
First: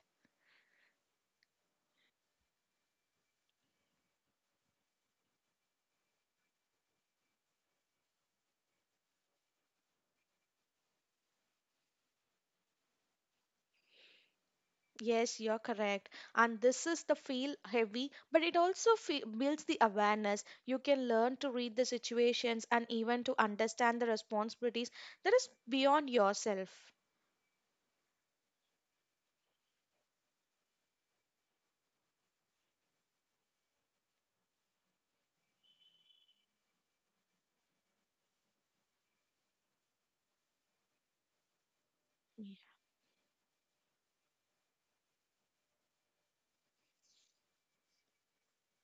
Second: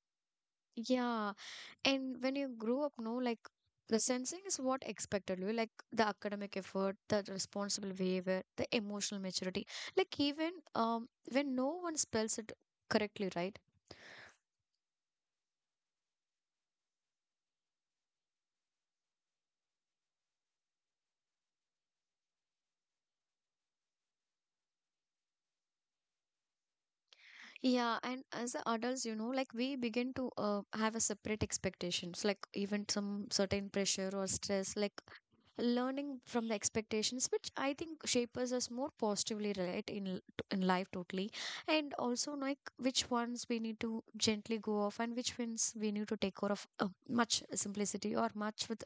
Yeah. And when you grow up, no, like the sensing is what expected you, like the academic effort, the responsible behavior, the emotional maturity. Like even when no one spells it correctly, right? Yes, you're correct. And this is the feel heavy, but it also fe builds the awareness. You can learn to read the situations and even to understand the responsibilities that is beyond yourself. Yeah, and as the adults, you know, like we begin to have a separate expectations, like even some certain pressure or stress, like learning from the expectations which I think shapes us more positively, right, in in life. Totally. And also Y- like which ones we need to gently go off and which ones we need to take care of much simplicity or much with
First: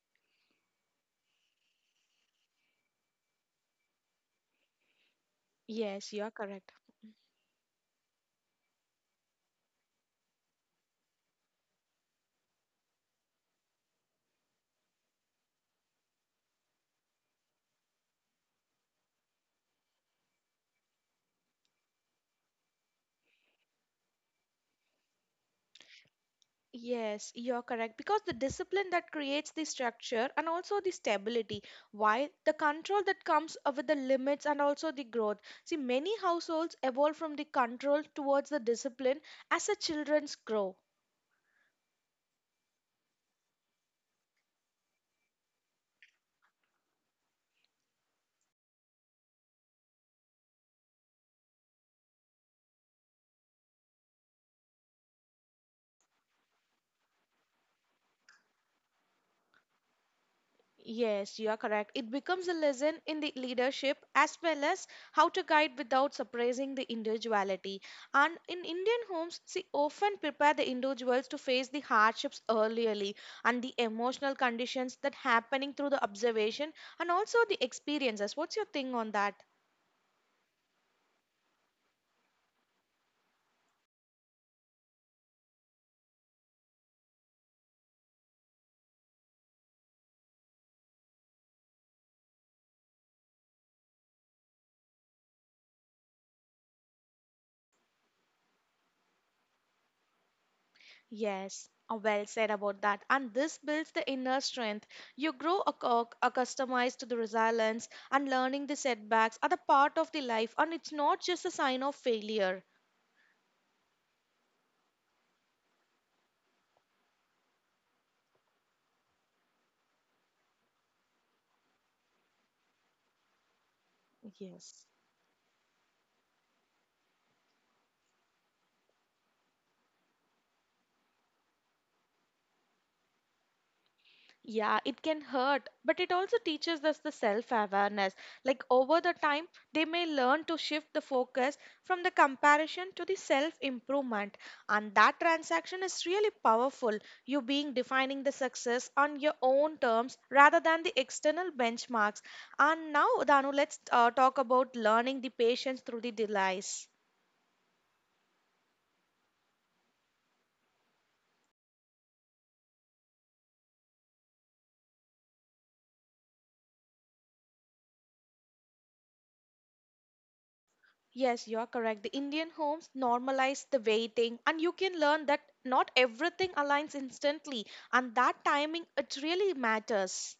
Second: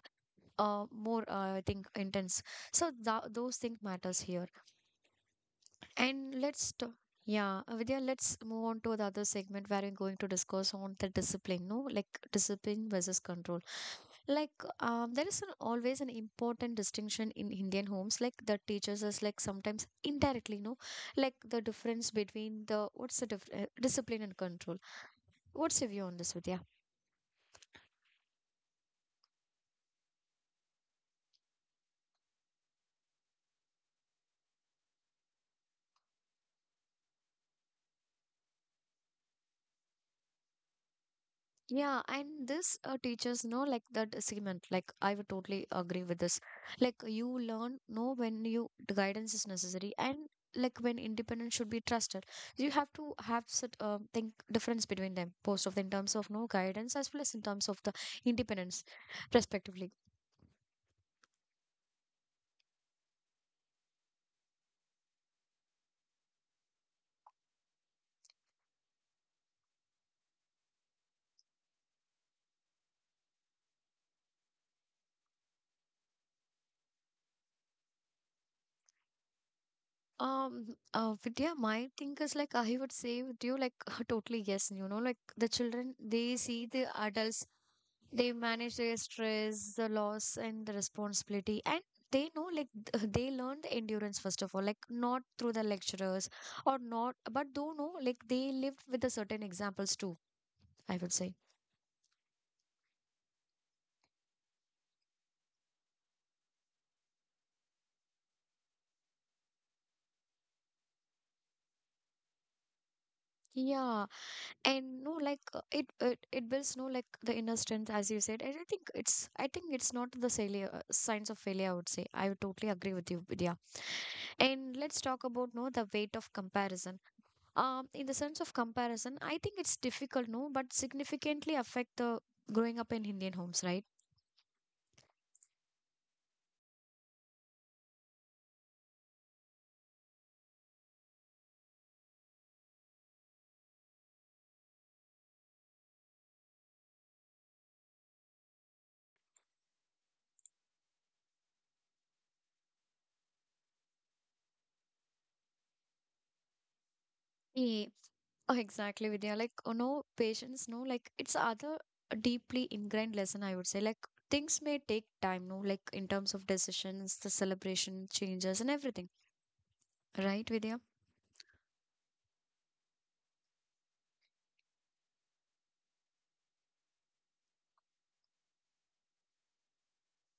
more I think intense. So those things matters here. Yes, you're and correct. let's t- yeah, Vidya, let's move on to the other segment where we're going to discuss on the discipline, no? Like discipline versus control. Like there is an always an important distinction in Indian homes, like the teachers is, like sometimes indirectly, you know, like the difference between the discipline and control. What's your view on this, Vidya? Yes, you're correct. Because the discipline that creates the structure and also the stability, while the control that comes with the limits and also the growth. See, many households evolve from the control towards the discipline as the children's grow. Yeah, and this teachers know like that segment. Like I would totally agree with this. Like you learn, know, when you the guidance is necessary and like when independence should be trusted. You have to have such think difference between them, both of, in terms of, no, guidance as well as in terms of the independence, respectively. Yes, you are correct. It becomes a lesson in the leadership as well as how to guide without suppressing the individuality. And in Indian homes, see, often prepare the individuals to face the hardships earlierly, and the emotional conditions that happening through the observation and also the experiences. What's your thing on that? Um, Vidya, my thing is like I would say with you, like totally yes. You know, like the children, they see the adults, they manage their stress, the loss and the responsibility, and they know, like they learn the endurance first of all, like not through the lecturers or not, but don't know, like they lived with the certain examples too, I would say. Yes, well said about that. And this builds the inner strength. You grow accustomed to the resilience, and learning the setbacks are the part of the life, and it's not just a sign of failure. Yeah, and no, like it builds, no, like the inner strength, as you said. And I think it's not the failure, signs of failure, I would say. I would totally agree with you, Vidya. And Yes. let's talk about, no, the weight of comparison. In the sense of comparison, I think it's difficult, no, but significantly affect the growing up in Indian homes, right? Yeah, it can hurt, but it also teaches us the self awareness. Like over the time, they may learn to shift the focus from the comparison to the self improvement. And that transaction is really powerful. You being defining the success on your own terms rather than the external benchmarks. And now, Danu, let's talk about learning the patience through the delays. Yeah, oh, exactly, Vidya. Like, oh no, patience, no, like it's other deeply ingrained lesson, I would say. Like, things may take time, no, like in terms of decisions, the celebration changes, and everything, right, Vidya? Yes, you're correct. The Indian homes normalize the waiting, and you can learn that not everything aligns instantly, and that timing it really matters.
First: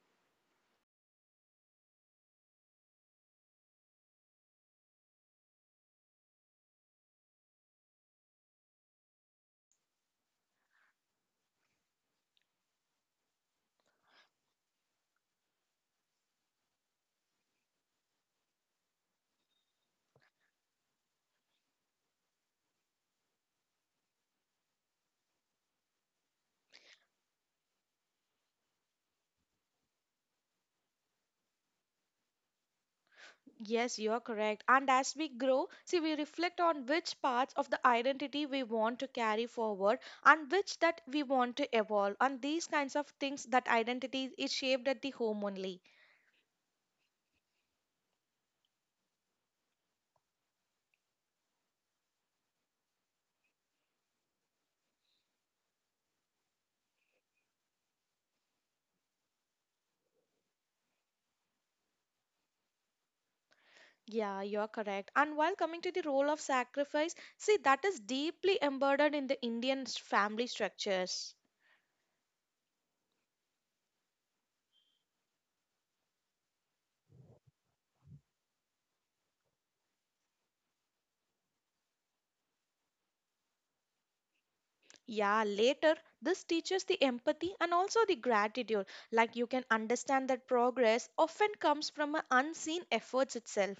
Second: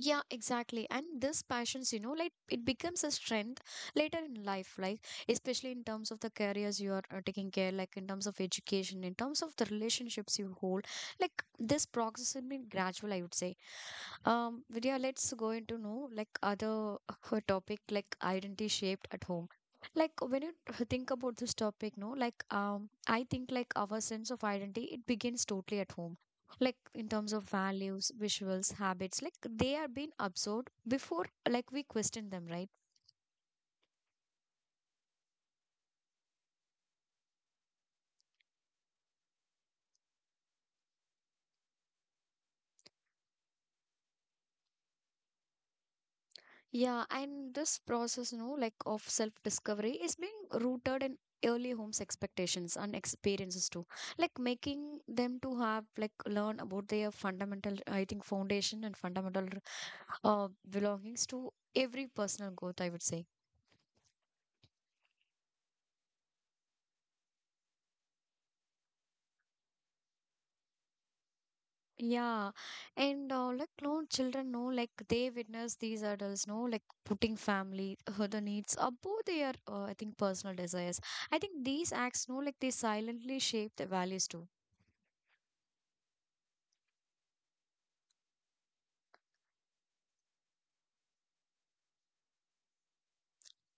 Yeah, exactly. And this passions, you know, like it becomes a strength later in life, like especially in terms of the careers you are taking care, like in terms of education, in terms of the relationships you hold. Like this progress has been gradual, I would say. Vidya, let's go into know like other topic, like identity shaped at home. Like when you think about this topic, no, like I think like our sense of identity it begins totally at home. Like in terms of values, visuals, habits, like they are being absorbed before like we question them, right? Yes, you're correct. And as we grow, see, we reflect on which parts of the identity we want to carry forward and which that we want to evolve. And these kinds of things, that identity is shaped at the home only. Yeah, and this process, you know, like of self discovery is being rooted in early home's expectations and experiences too. Like making them to have like learn about their fundamental, I think, foundation and fundamental belongings to every personal growth, I would say. Yeah, you're correct. And while coming to the role of sacrifice, see, that is deeply embedded in the Indian family structures. Yeah, and like no children, know, like they witness these adults, know, like putting family, the needs above their, I think, personal desires. I think these acts, know, like they silently shape the values too. Yeah, later this teaches the empathy and also the gratitude. Like you can understand that progress often comes from a unseen efforts itself.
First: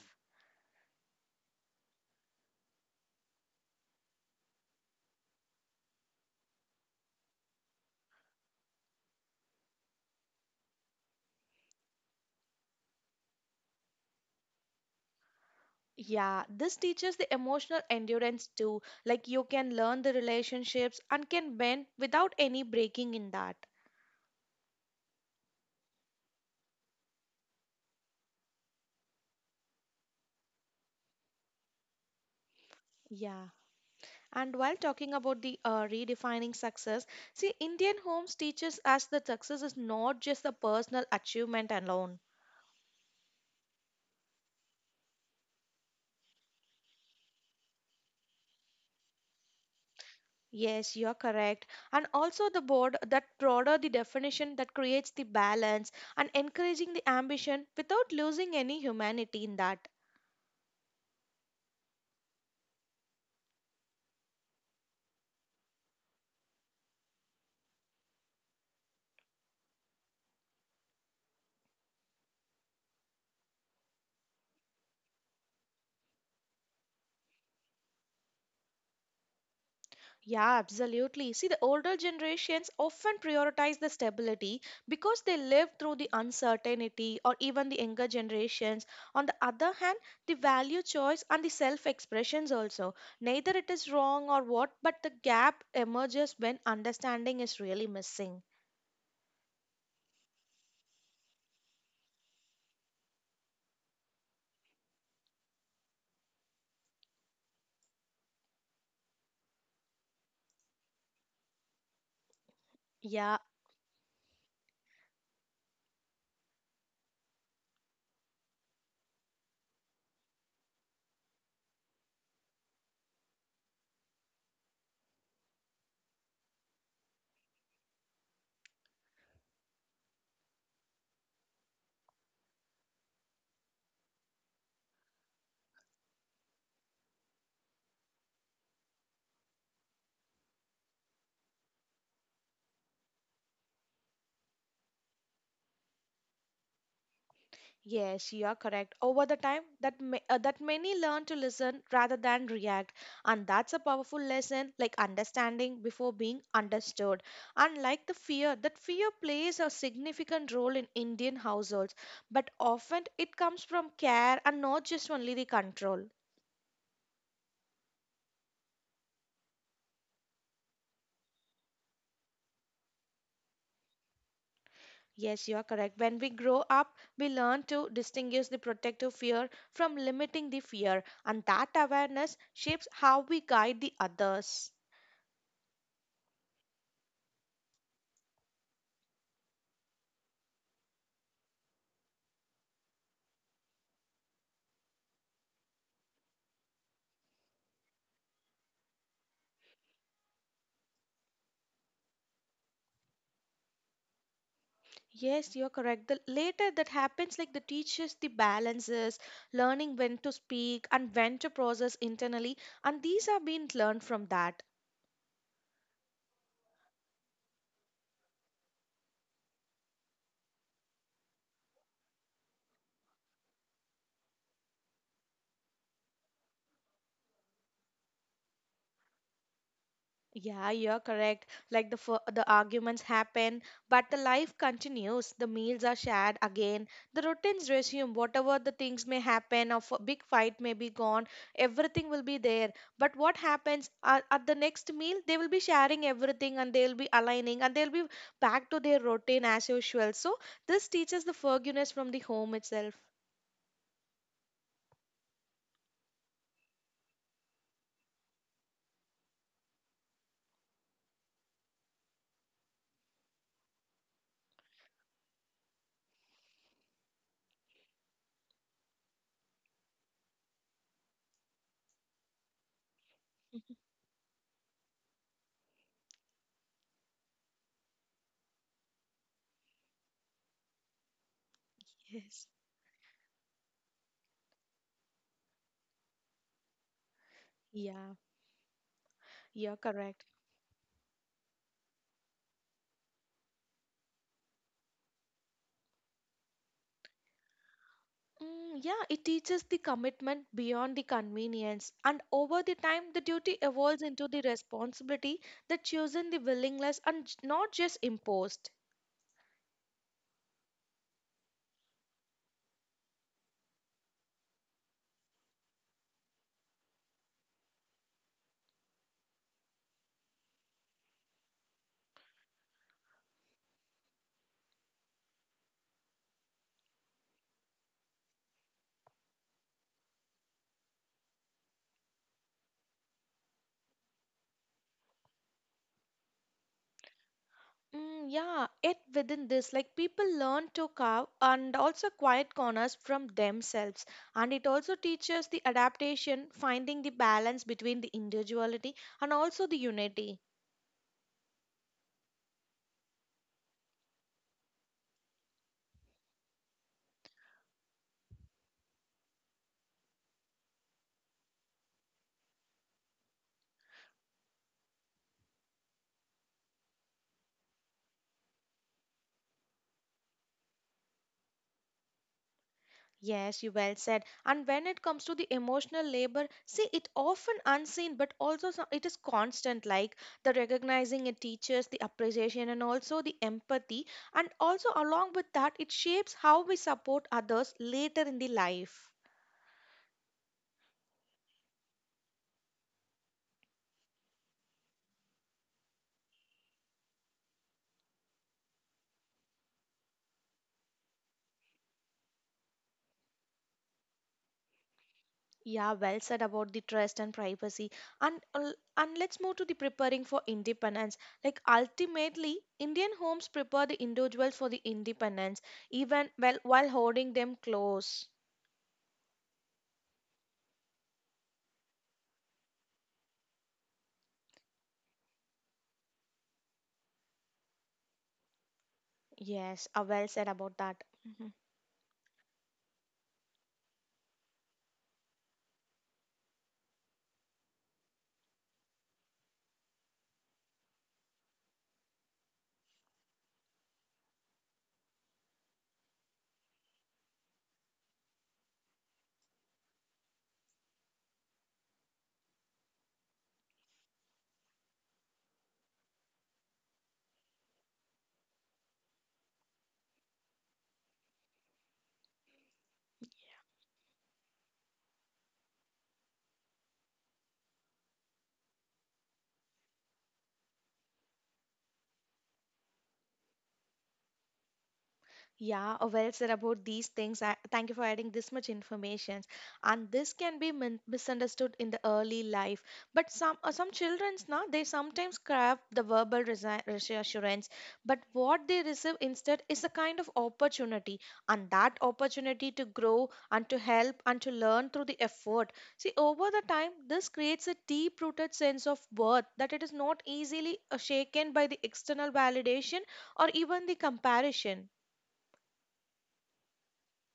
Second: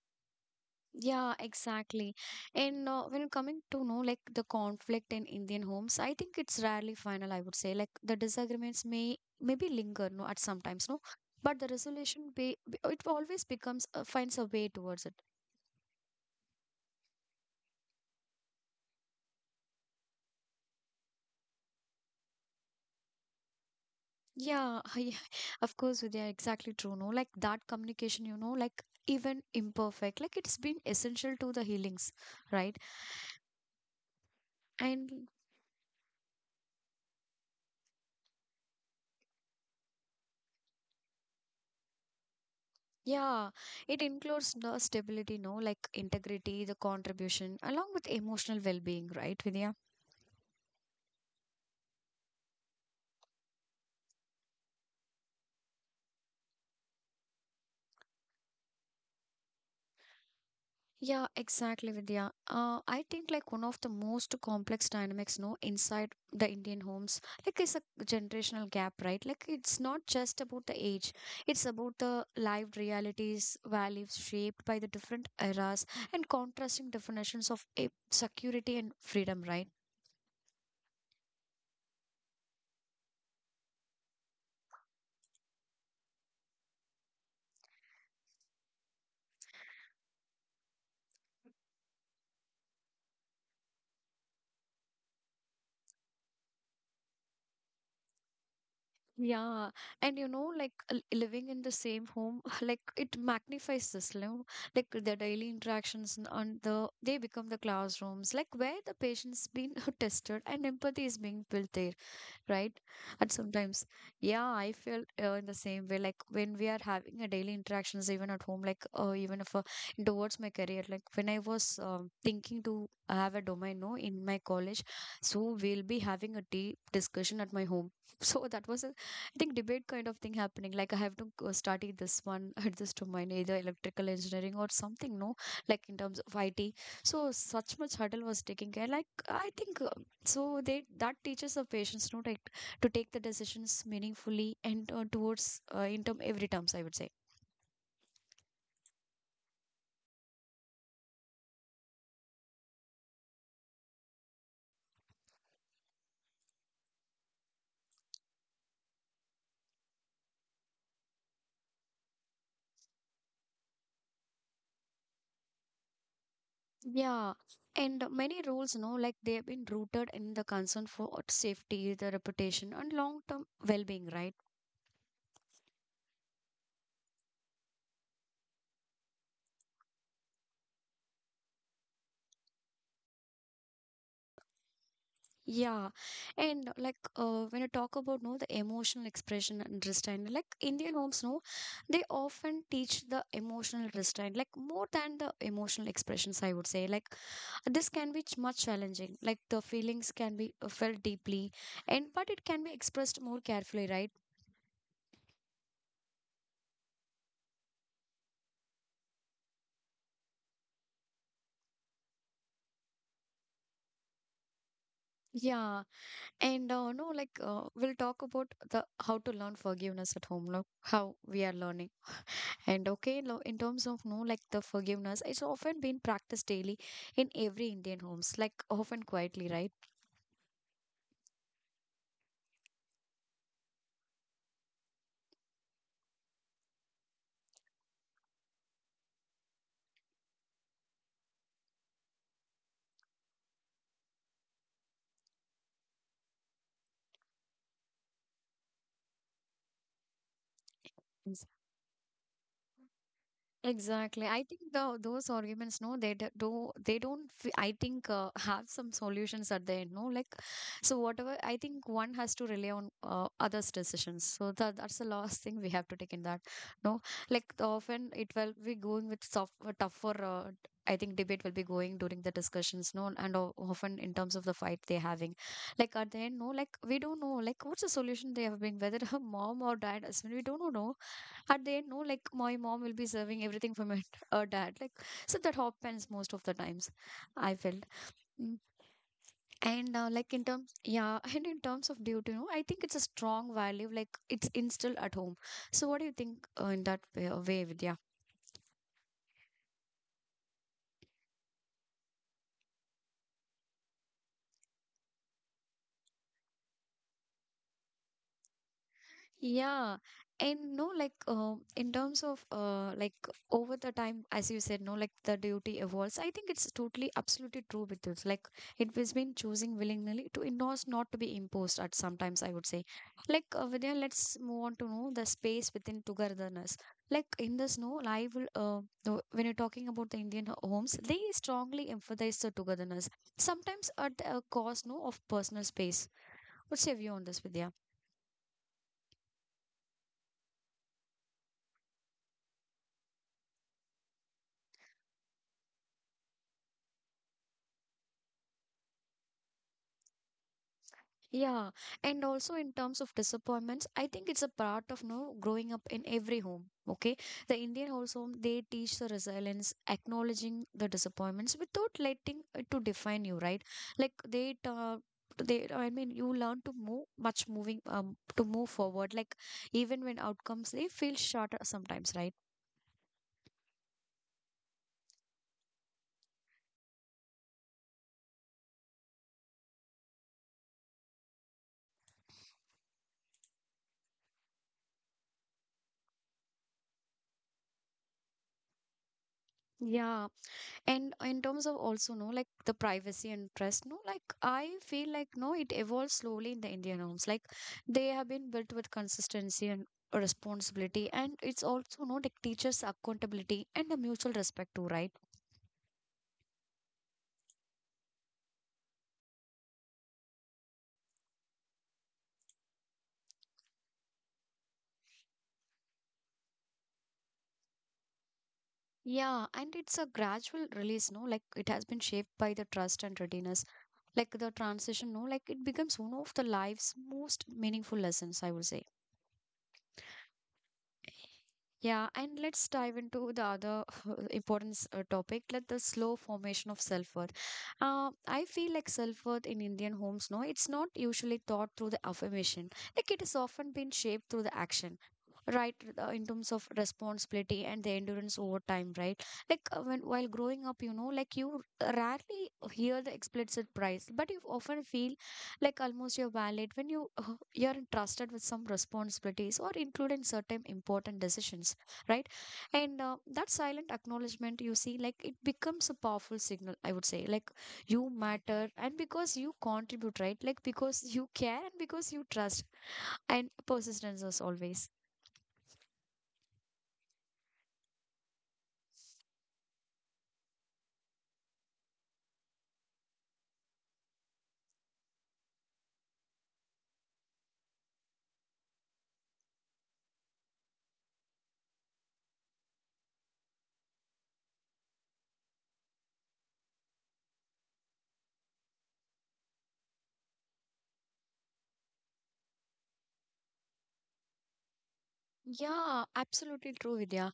Yeah, exactly. And when coming to know like the conflict in Indian homes, I think it's rarely final, I would say. Like the disagreements may maybe linger, no, at sometimes, no, but the resolution it always becomes, finds a way towards it. Yeah, this teaches the emotional endurance too. Like you can learn the relationships and can bend without any breaking in that. Yeah, yeah, of course, Vidya, exactly true. No, like that communication, you know, like even imperfect, like it's been essential to the healings, right? Yeah. And while talking And about the redefining success, see, Indian homes teaches us that success is not just a personal achievement alone. yeah, it includes the stability, no, like integrity, the contribution, along with emotional well-being, right, Vidya? Yes, you're correct. And also the board that broader the definition that creates the balance and encouraging the ambition without losing any humanity in that. Yeah, exactly, Vidya. I think like one of the most complex dynamics, no, inside the Indian homes, like is a generational gap, right? Like it's not just about the age; it's about the lived realities, values shaped by the different eras and contrasting definitions of security and freedom, right? Yeah, absolutely. See, the older generations often prioritize the stability because they lived through the uncertainty or even the younger generations. On the other hand, the value choice and the self expressions also. Neither it is wrong or what, but the gap emerges when understanding is really missing. Yeah, and you know, like living in the same home, like it magnifies this, you know, like the daily interactions and on the they become the classrooms, like where the patient's been tested and empathy is being built there, right? And Yeah, sometimes, yeah, I feel in the same way. Like when we are having a daily interactions, even at home, like even if towards my career, like when I was thinking to have a domain, no, in my college, so we'll be having a deep discussion at my home. So that was a, I think, debate kind of thing happening. Like I have to go study this one at this domain, either electrical engineering or something, no, like in terms of IT. So such much hurdle was taking care. Like I think so they that teaches the patients, no, like to take the decisions meaningfully and towards in term every terms, I would say. yes, you are correct. Over the time, that many learn to listen rather than react, and that's a powerful lesson, like understanding before being understood. Unlike the fear, that fear plays a significant role in Indian households, but often it comes from care and not just only the control. Yeah, and many rules, no, like they have been rooted in the concern for safety, the reputation and long term well-being, right? Yes, you are correct. When we grow up, we learn to distinguish the protective fear from limiting the fear, and that awareness shapes how we guide the others. Yeah, and like when you talk about, no, the emotional expression and restraint, like Indian homes, no, they often teach the emotional restraint, like more than the emotional expressions, I would say. Like this can be much challenging, like the feelings can be felt deeply, and but it can be expressed more carefully, right? Yes, you're correct. The later that happens, like the teaches the balances, learning when to speak and when to process internally, and these are being learned from that. Yeah, and no like we'll talk about the how to learn forgiveness at home, no, how we are learning. And okay, in terms of, no, like the forgiveness, it's often been practiced daily in every Indian homes, like often quietly, right? Yeah, you're correct. Like the arguments happen, but the life continues. The meals are shared again. The routines resume. Whatever the things may happen, or a big fight may be gone. Everything will be there. But what happens at the next meal? They will be sharing everything, and they'll be aligning, and they'll be back to their routine as usual. So this teaches the Yes. forgiveness from the home itself. Exactly. I think the, those arguments, no, they d- do, they don't, f- I think, have some solutions at the end, no? Like, so whatever, I think one has to rely on others' decisions. So that's the last thing we have to take in that, no? Like, the often it will be going with soft, tougher, I think, debate will be going during the discussions, no? And often in terms of the fight they're having. Like, at the end, no, like, we don't know, like, what's the solution they have been, whether her mom or dad, I we don't know, no? At the end, no, like Yes. my mom will be serving everything for my dad, like, so that happens most of the times, I felt. Yeah, Mm. you're And correct. like in terms, yeah, and in terms of duty, you know, I think it's a strong value, like it's instilled at home. So what do you think, in that way, way, Vidya? Mm, yeah, it teaches the commitment beyond the convenience, and over the time, the duty evolves into the responsibility that chosen the willingness and not just imposed. Yeah, and no, like in terms of like over the time, as you said, no, like the duty evolves. I think it's totally, absolutely true with this. Like it has been choosing willingly to endorse, not to be imposed. At sometimes, I would say, like Vidya, let's move on to know the space within togetherness. Like in this, no, I will. When you're talking about the Indian homes, they strongly emphasize the togetherness. Sometimes at a cost, no, of personal space. What's your view on this, Vidya? Mm, yeah, yet within this, like people learn to carve and also quiet corners from themselves, and it also teaches the adaptation, finding the balance between the individuality and also the unity. Yeah, and also in terms of disappointments, I think it's a part of no growing up in every home. Okay, the Indian household they teach the resilience, acknowledging the disappointments without letting it to define you, right? Like you learn to move much moving, to move forward. Like even when outcomes they feel short sometimes, right? Yes, you well said. And when it comes to the emotional labor, see, it often unseen, but it is constant, like the recognizing it teaches the appreciation and also the empathy. And also, along with that, it shapes how we support others later in the life. Yeah, and in terms of also no like the privacy and trust no like I feel like no it evolves slowly in the Indian homes like they have been built with consistency and responsibility, and it's also no like teaches accountability and a mutual respect too, right? Yeah, well said about the trust and privacy. And let's move to the preparing for independence. Like ultimately, Indian homes prepare the individual for the independence, even well while holding them close. Yeah, and it's a gradual release no like it has been shaped by the trust and readiness like the transition no like it becomes one of the life's most meaningful lessons, I would say. Yes, well said about that. Mhm. Yeah, and let's dive into the other important topic, like the slow formation of self-worth. I feel like self-worth in Indian homes, no, it's not usually taught through the affirmation. Like it has often been shaped through the action, right, in terms of responsibility and the endurance over time, right? Like when while growing up, you know, like you rarely hear the explicit price, but you often feel like almost your valid when you're entrusted with some responsibilities or including certain important decisions, right? And that silent acknowledgement you see like it becomes a powerful signal, I would say. Like you matter and because you contribute, right, like because you care and because you trust and persistence as always. Yeah, well said about these things. I, thank you for adding this much information. And this can be min- misunderstood in the early life. But some childrens now they sometimes crave the verbal resi- reassurance, but what they receive instead is a kind of opportunity, and that opportunity to grow and to help and to learn through the effort. See, over the time, this creates a deep-rooted sense of worth that it is not easily shaken by the external validation or even the comparison. Yeah, absolutely true, Vidya.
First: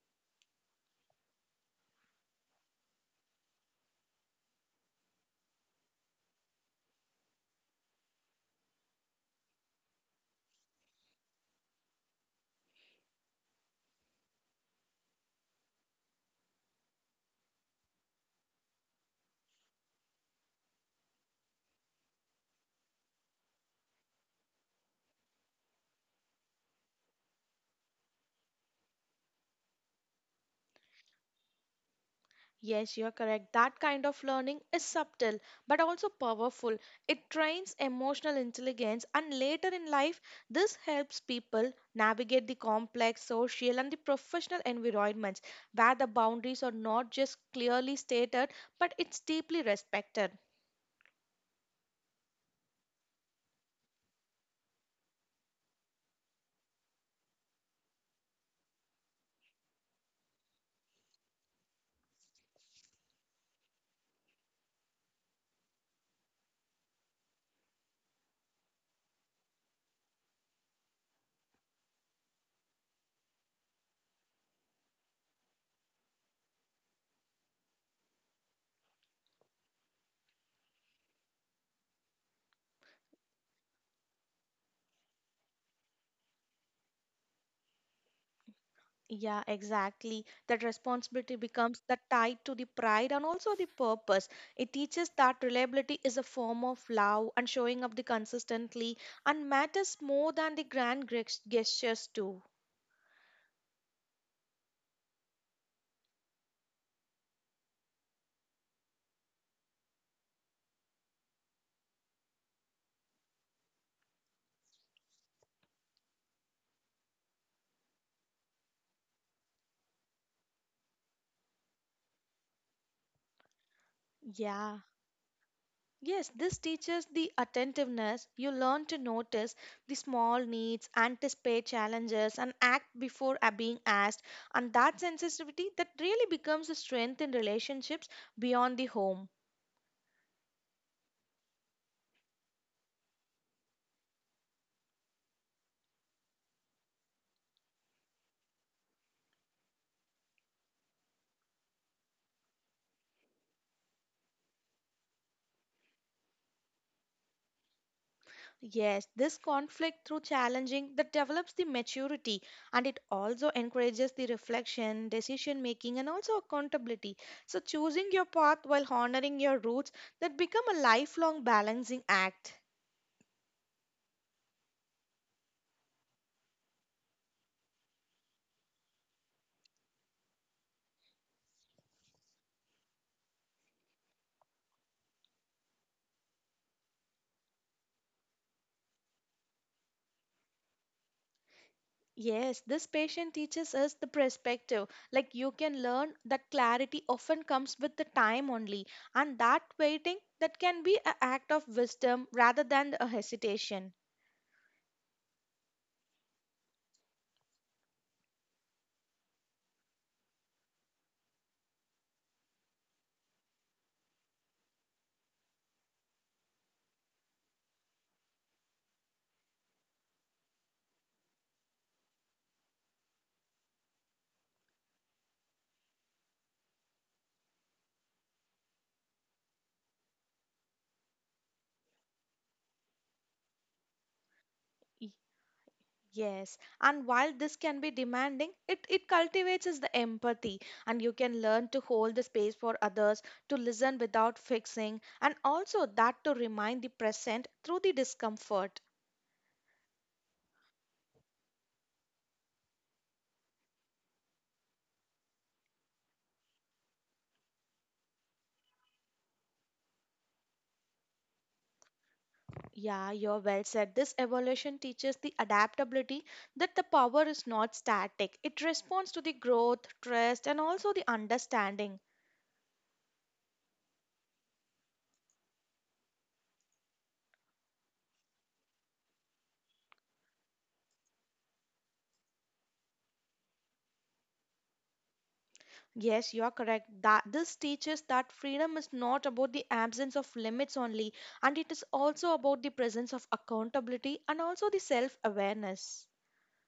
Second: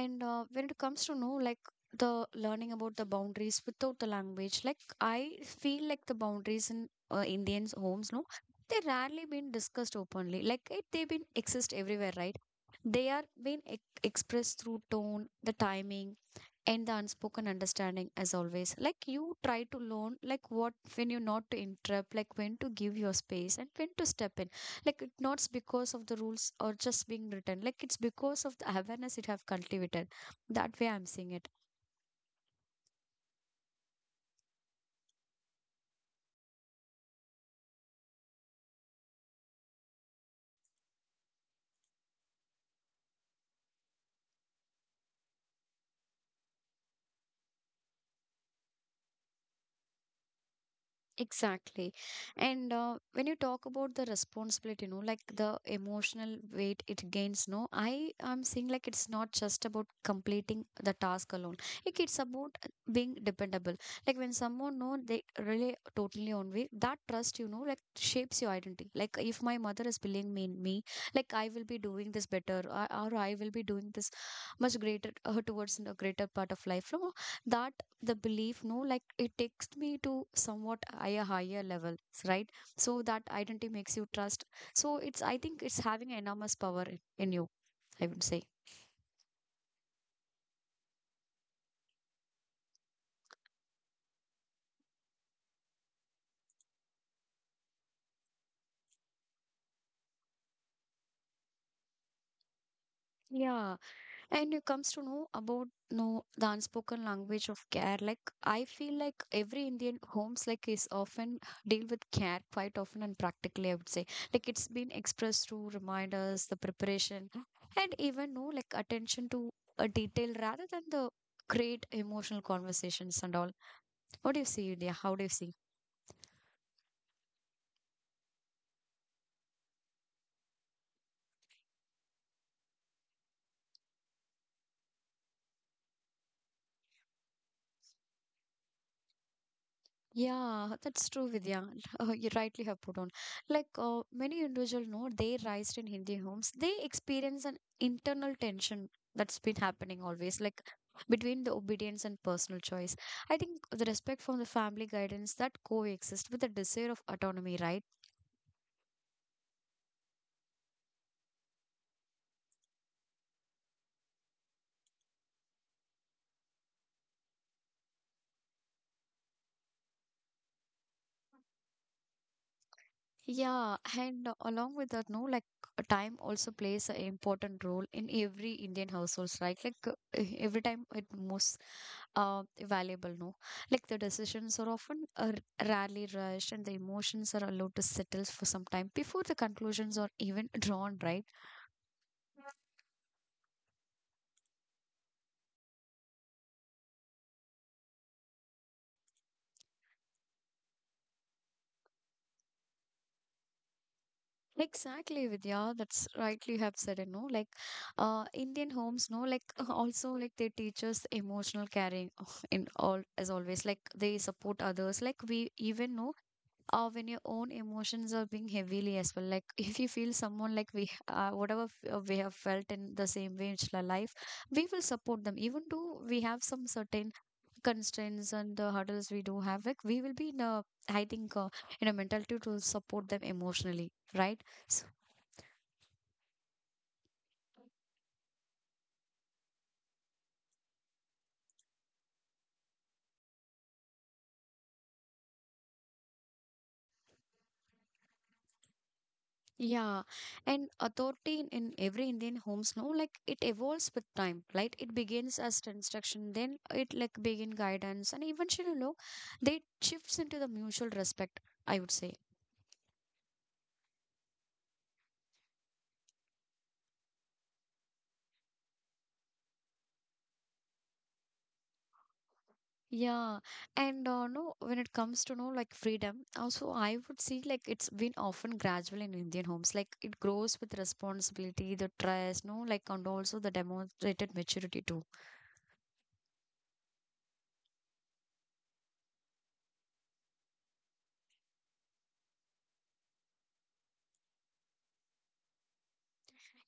And when it comes to know like the learning about the boundaries without the language, like I feel like the boundaries in Indians' homes, no, they rarely been discussed openly. Like it, they been exist everywhere, right? They are being ex expressed through tone, the timing, and the unspoken understanding as always like you try to learn like what when you not to interrupt, like when to give your space and when to step in, like it not because of the rules or just being written, like it's because of the awareness it have cultivated, that way I'm seeing it. Yes, you're correct. That kind of learning is subtle but also powerful. It trains emotional intelligence, and later in life, this helps people navigate the complex social and the professional environments where the boundaries are not just clearly stated but it's deeply respected. Exactly. And when you talk about the responsibility, you know, like the emotional weight it gains, no, I am seeing like it's not just about completing the task alone. Like it's about being dependable. Like when someone know they rely totally on me, that trust, you know, like shapes your identity. Like if my mother is believing me in me, like I will be doing this better, or I will be doing this much greater towards a greater part of life. No, that the belief no like it takes me to somewhat higher level, right? So that identity makes you trust, so it's I think it's having enormous power in you, I would say. Yeah, exactly. That responsibility becomes that tied to the pride and also the purpose. It teaches that reliability is a form of love and showing up the consistently and matters more than the grand gres- gestures too. Yeah. And it comes to know about know the unspoken language of care. Like I feel like every Indian homes like is often deal with care quite often and practically, I would say. Like it's been expressed through reminders, the preparation, and even no like attention to a detail rather than the great emotional conversations and all. What do you see, Yeah. India? How do you see? Yes, this teaches the attentiveness. You learn to notice the small needs, anticipate challenges, and act before being asked. And that sensitivity that really becomes a strength in relationships beyond the home. Yeah, that's true, Vidya. You rightly have put on. Like many individuals know, they raised in Hindi homes, they experience an internal tension that's been happening always, like between the obedience and personal choice. I think the respect from the family guidance that coexist with the desire of autonomy, right? Yes, this conflict through challenging that develops the maturity and it also encourages the reflection, decision making, and also accountability. So, choosing your path while honoring your roots that become a lifelong balancing act. Yeah, and along with that, no, like time also plays an important role in every Indian households, right? Like every time it moves valuable no like the decisions are often rarely rushed and the emotions are allowed to settle for some time before the conclusions are even drawn, right? Yes, this patient teaches us the perspective. Like you can learn that clarity often comes with the time only, and that waiting that can be an act of wisdom rather than a hesitation. Exactly, Vidya, that's rightly you have said it no like Indian homes no like also like they teach us emotional caring in all as always like they support others like we even know. Or when your own emotions are being heavily as well like if you feel someone like we have felt in the same way in our life, we will support them even though we have some certain constraints and the hurdles we do have, like we will be in a I think in a mentality to support them emotionally, right? Yes, and while this can be demanding, it cultivates is the empathy, and you can learn to hold the space for others, to listen without fixing, and also that to remind the present through the discomfort. Yeah, and authority in every Indian homes, no, like it evolves with time, right? It begins as instruction, then it like begin guidance, and eventually, you know, they shifts into the mutual respect, I would say. Yeah, you're well said. This evolution teaches the adaptability that the power is not static, it responds to the growth, trust, and also the understanding. Yeah, and no, when it comes to no like freedom, also I would see like it's been often gradual in Indian homes, like it grows with responsibility, the trust, no, like and also the demonstrated maturity too. Yes, you are correct. That this teaches that freedom is not about the absence of limits only, and it is also about the presence of accountability and also the self-awareness.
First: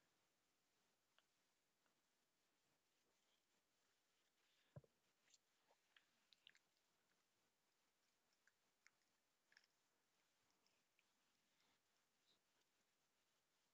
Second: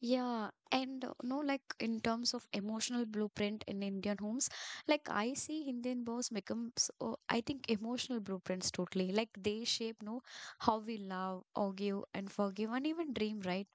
Yeah, and no, like in terms of emotional blueprint in Indian homes, like I see Indian bows becomes, I think, emotional blueprints totally. Like they shape, no, how we love, argue, and forgive, and even dream, right?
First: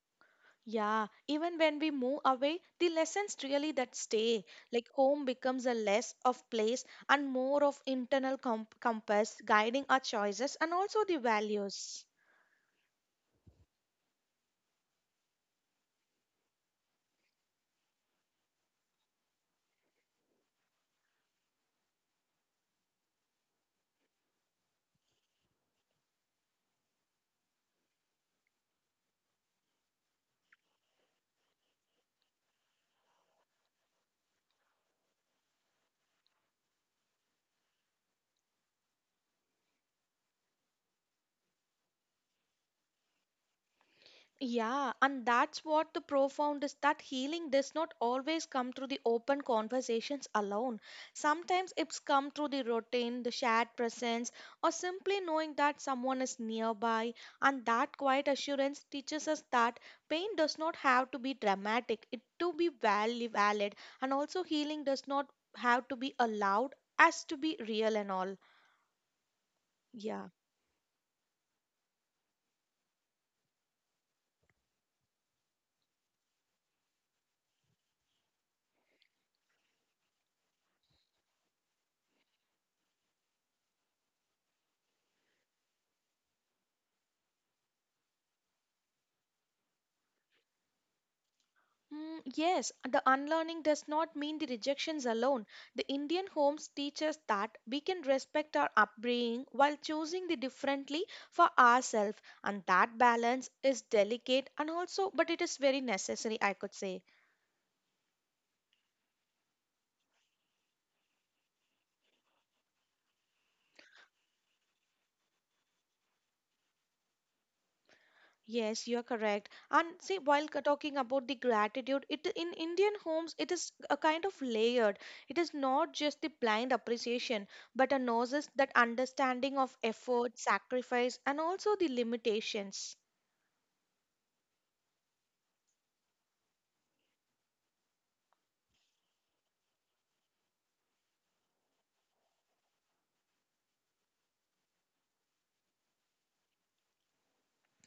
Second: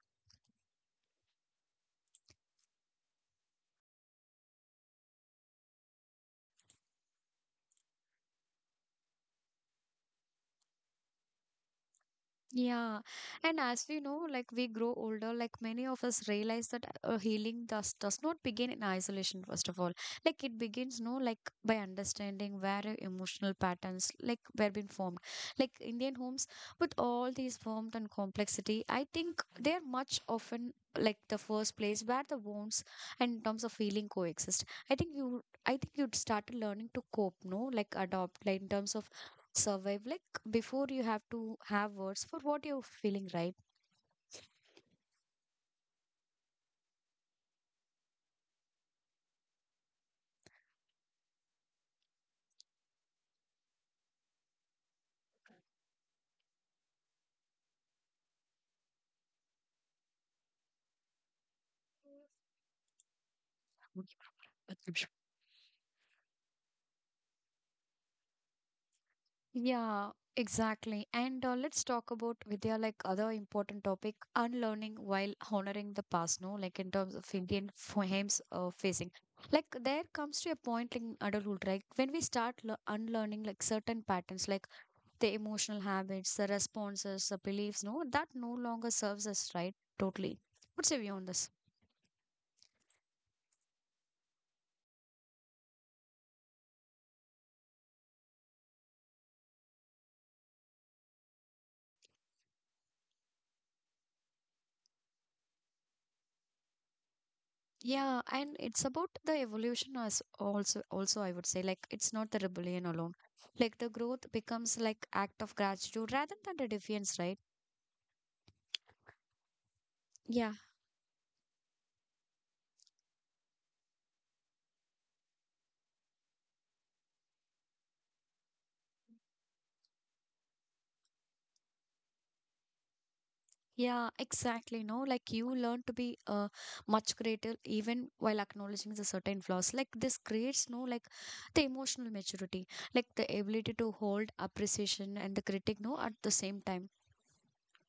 Yeah, even when we move away, the lessons really that stay. Like home becomes a less of place and more of internal compass guiding our choices and also the values. Yeah, and as we know, like we grow older, like many of us realize that healing does not begin in isolation. First of all, like it begins, no, like by understanding where your emotional patterns like were been formed. Like Indian homes, with all these forms and complexity, I think they are much often like the first place where the wounds and in terms of healing coexist. I think you'd start learning to cope, no, like adopt, like in terms of survive, like before you have to have words for what you're feeling right Yeah, and that's what the profound is that healing does not always come through the open conversations alone. Sometimes it's come through the routine, the shared presence, or simply knowing that someone is nearby. And that quiet assurance teaches us that pain does not have to be dramatic, it to be valid. now. And also healing does not have to be allowed as to be real and all. Yeah, Yeah. exactly. And let's talk about Vidya, like other important topic, unlearning while honoring the past, no? Like in terms of Indian frames facing. Like there comes to a point in adulthood, right? When we start unlearning like certain patterns, like the emotional habits, the responses, the beliefs, no, that no longer serves us right totally. What's your view on this? Mm, yes, the unlearning does not mean the rejections alone. The Indian homes teach us that we can respect our upbringing while choosing the differently for ourselves, and that balance is delicate and also, but it is very necessary, I could say. Yeah, and it's about the evolution as also I would say like it's not the rebellion alone. Like the growth becomes like act of gratitude rather than the defiance, right? Yes, you are correct. And see, while Yeah, talking about the gratitude, it in Indian homes it is a kind of layered. It is not just the blind appreciation, but a noses that understanding of effort, sacrifice, and also the limitations. yeah, exactly. No, like you learn to be much greater even while acknowledging the certain flaws. Like this creates no like the emotional maturity, like the ability to hold appreciation and the critic no at the same time.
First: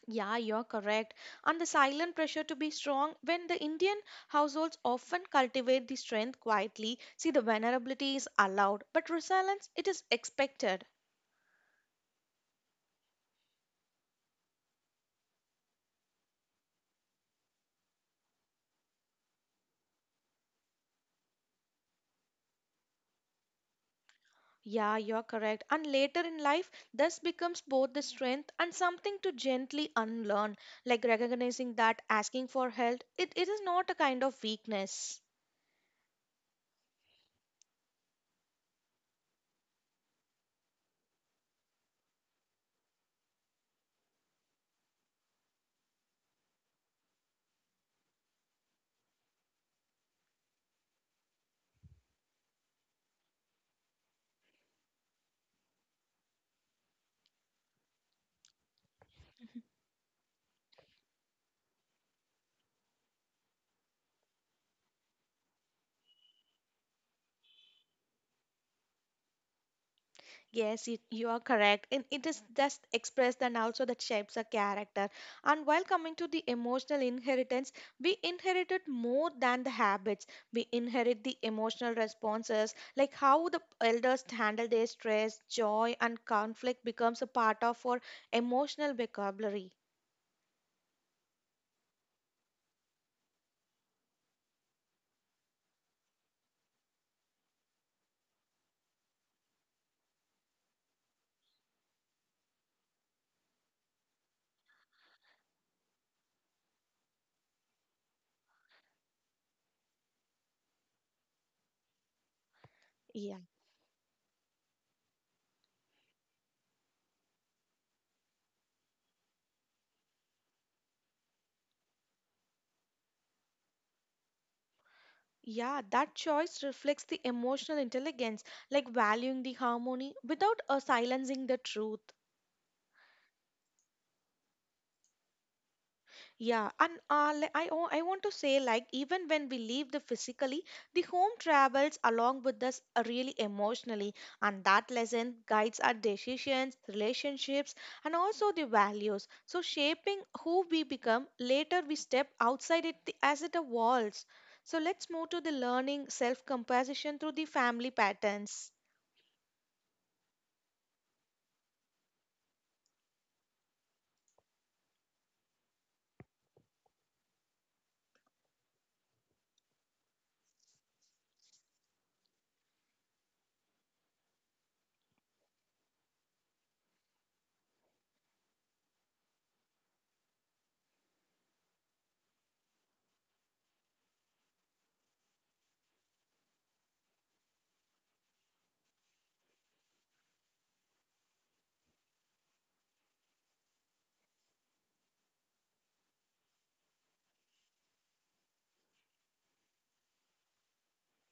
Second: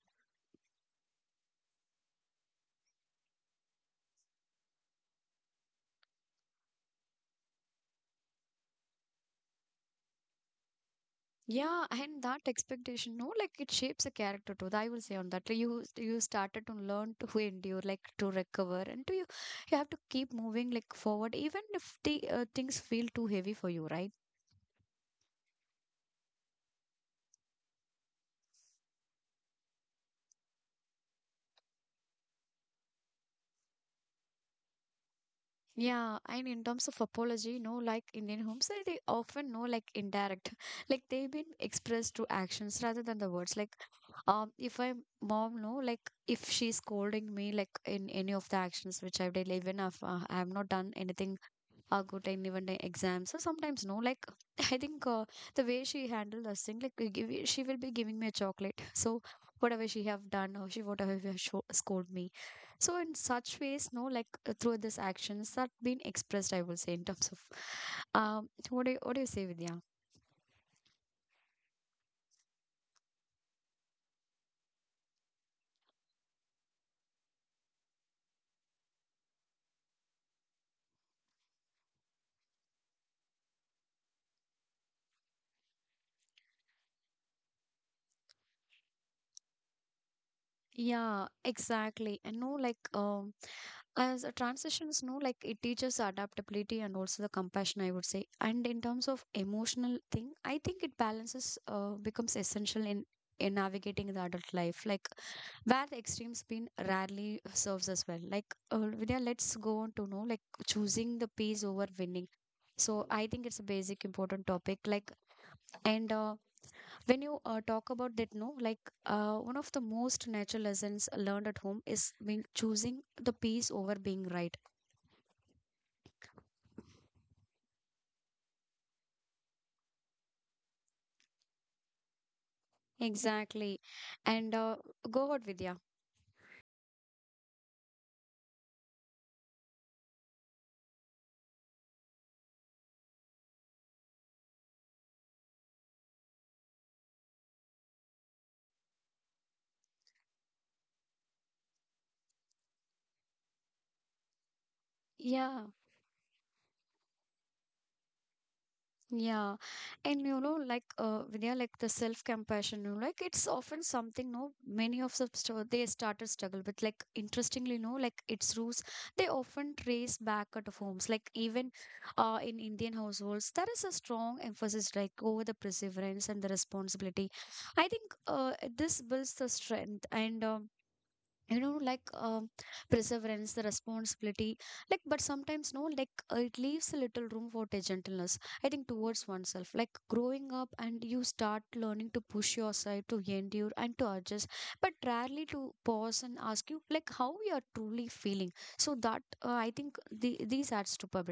Yeah, you're correct. And the silent pressure to be strong when the Indian households often cultivate the strength quietly. See, the vulnerability is allowed, but resilience, it is expected. Yeah, and that expectation, no, like it shapes a character too. I will say on that. Like you started to learn to endure, like to recover, and to you have to keep moving like forward, even if the things feel too heavy for you, right? Yeah, you're correct. And later in life, this becomes both the strength and something to gently unlearn, like recognizing that asking for help, it is not a kind of weakness. Yeah, and in terms of apology, no, like Indian homes, they often know like indirect, like they've been expressed through actions rather than the words. Like, if my mom know, like if she's scolding me, like in any of the actions which I've done, even if I have not done anything a good time even the exams, so sometimes no like I think the way she handled us thing like she will be giving me a chocolate so whatever she have done or she whatever she have scold me, so in such ways no like through these actions that been expressed, I will say, in terms of what do you say, Vidya? Yes, you are correct. And it is just expressed and also that shapes a character. And while coming to the emotional inheritance, we inherited more than the habits. We inherit the emotional responses, like how the elders handle their stress, joy, and conflict becomes a part of our emotional vocabulary. Yeah, exactly, and no like as a transitions no like it teaches adaptability and also the compassion, I would say. And in terms of emotional thing I think it balances becomes essential in navigating the adult life like where the extreme spin rarely serves as well. Like Vidya, let's go on to know like choosing the peace over winning, so I Yeah. think it's a basic important topic like. And when you talk about that no like one of the most natural lessons learned at home is being choosing the peace over being right. Yeah, that choice reflects the emotional intelligence, like valuing the harmony without silencing the truth. Exactly. And go out, Vidya. Yeah, and I want to say, like, even when we leave the physically, the home travels along with us really emotionally, and that lesson guides our decisions, relationships, and also the values. So, shaping who we become later, we step outside it the, as it evolves. So, let's move to the Yeah, learning self composition through the family patterns. yeah. And you know, like Vidya, like the self-compassion, you know, like it's often something, no, many of the st they started struggle with. Like interestingly, no, like its roots, they often trace back at homes. Like even in Indian households, there is a strong emphasis like over the perseverance and the responsibility. I think this builds the strength and you know like perseverance the responsibility like but sometimes no like it leaves a little room for the gentleness I think towards oneself like growing up and you start learning to push yourself to endure and to adjust but rarely to pause and ask you like how you are truly feeling. So that I think these adds to a.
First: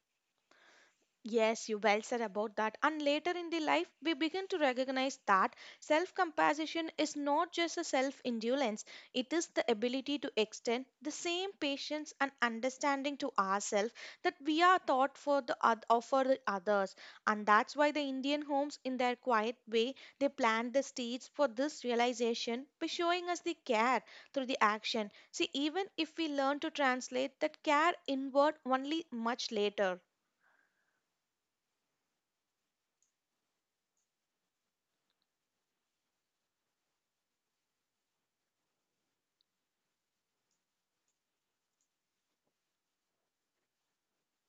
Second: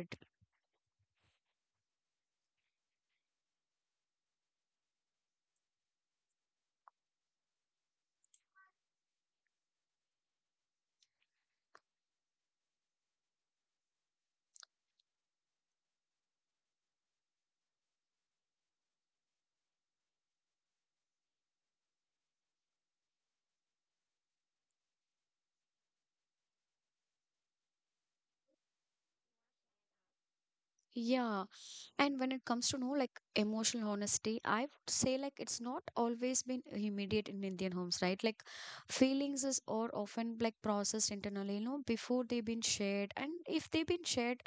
Yes, you well said about that. And later in the life, we begin to recognize that self compassion is not just a self indulgence, it is the ability to extend the same patience and understanding to ourselves that we are taught for or for the others. And that's why the Indian homes, in their quiet way, they plant the seeds for this realization by showing us the care through the action. See, even if we learn to translate that care inward only much later. Yeah, and when it comes to know like emotional honesty I would say like it's not always been immediate in Indian homes, right? Like feelings is or often like processed internally, you know, before they've been shared, and if they've been shared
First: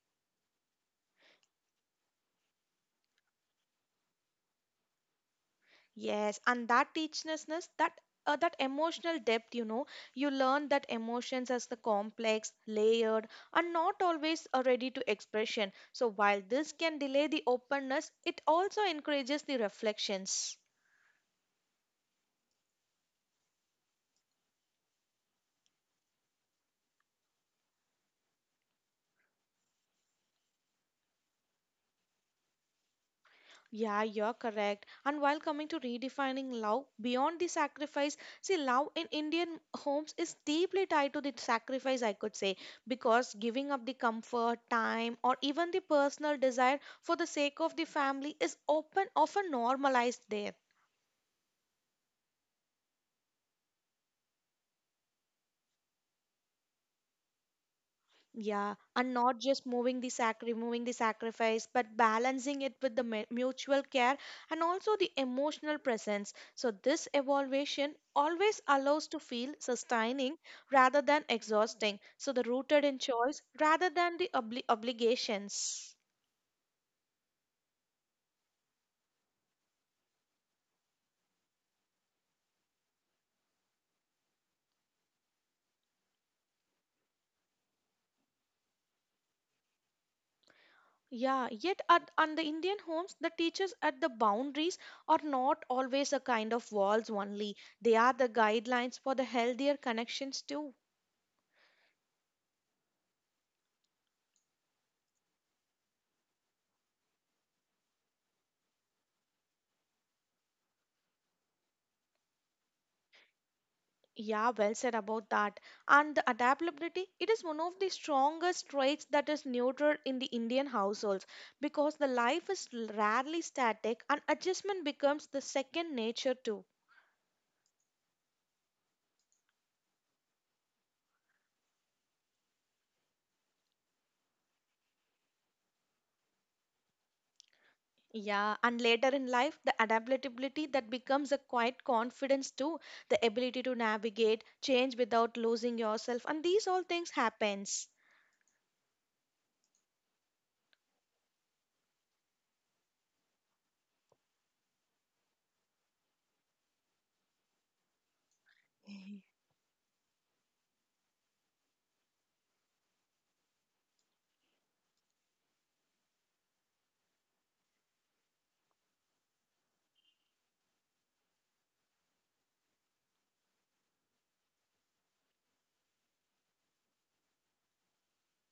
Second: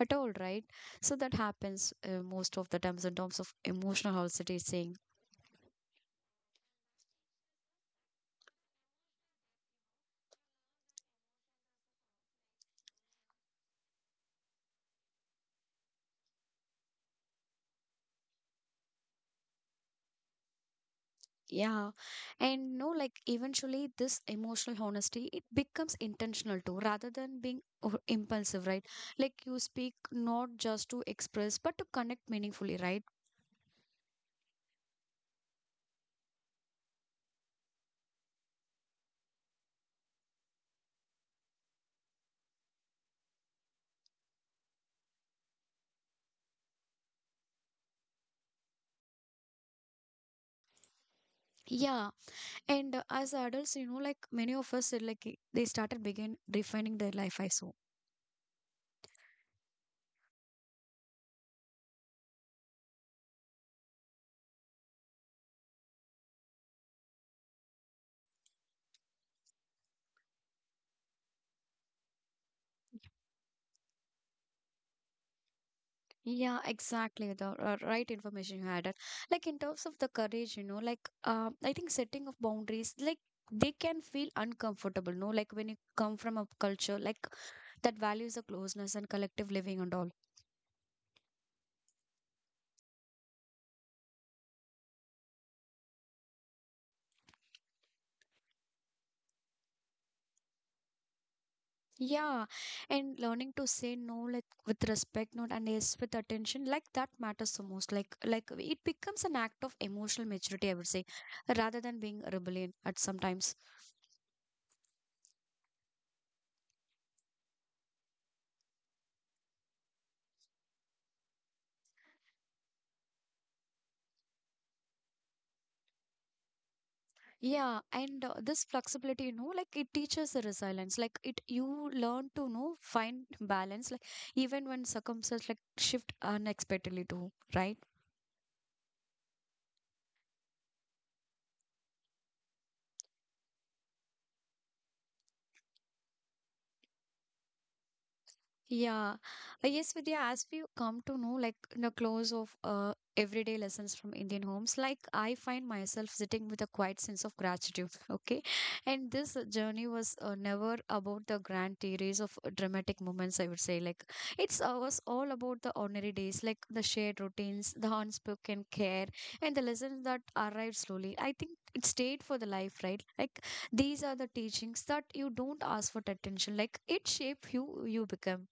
at all, right? So that happens most of the times in terms of emotional honesty saying. Yes, and that teachlessness, that emotional depth, you know, you learn that emotions as the complex, layered, and not always are ready to expression. So while this can delay the openness, it also encourages the reflections. Yeah, and no like eventually this emotional honesty it becomes intentional too rather than being impulsive, right? Like you speak not just to express but to connect meaningfully, right? Yeah, you're correct. And while coming to redefining love beyond the sacrifice, see, love in Indian homes is deeply tied to the sacrifice, I could say, because giving up the comfort, time, or even the personal desire for the sake of the family is open, often normalized there. Yeah, and as adults, you know, like many of us, they started begin defining their life, I saw. Yeah, and not just moving the sac removing the sacrifice, but balancing it with the mutual care and also the emotional presence. So this evaluation always allows to feel sustaining rather than exhausting. So the rooted in choice rather than the obligations. Yeah, exactly. The right information you added. Like in terms of the courage, you know, like I think setting of boundaries, like they can feel uncomfortable. No, like when you come from a culture like that values the closeness and collective living and all. Yeah, yet at on the Indian homes, the teachers at the boundaries are not always a kind of walls only. They are the guidelines for the healthier connections too. Yeah, and learning to say no, like with respect, not and yes, with attention, like that matters the most. Like it becomes an act of emotional maturity, I would say, rather than being rebellion at sometimes. Yeah, well said about that. And the adaptability, it is one of the strongest traits that is nurtured in the Indian households because the life is rarely static and adjustment becomes the second nature too. Yeah, and this flexibility, you know, like it teaches the resilience. Like it, you learn to know find balance, like even when circumstances like shift unexpectedly too, right? Yeah, and later in life, the adaptability that becomes a quiet confidence too, the ability to navigate change without losing yourself, and these all things happens. Yeah, yes, Vidya, as we come to know, like in the close of everyday lessons from Indian homes, like I find myself sitting with a quiet sense of gratitude. Okay. And this uh, journey was never about the grand theories of dramatic moments, I would say. Like it's was all about the ordinary days, like the shared routines, the unspoken care, and the lessons that arrived slowly. I think it stayed for the life, right? Like these are the teachings that you don't ask for attention. Like it shape who you become.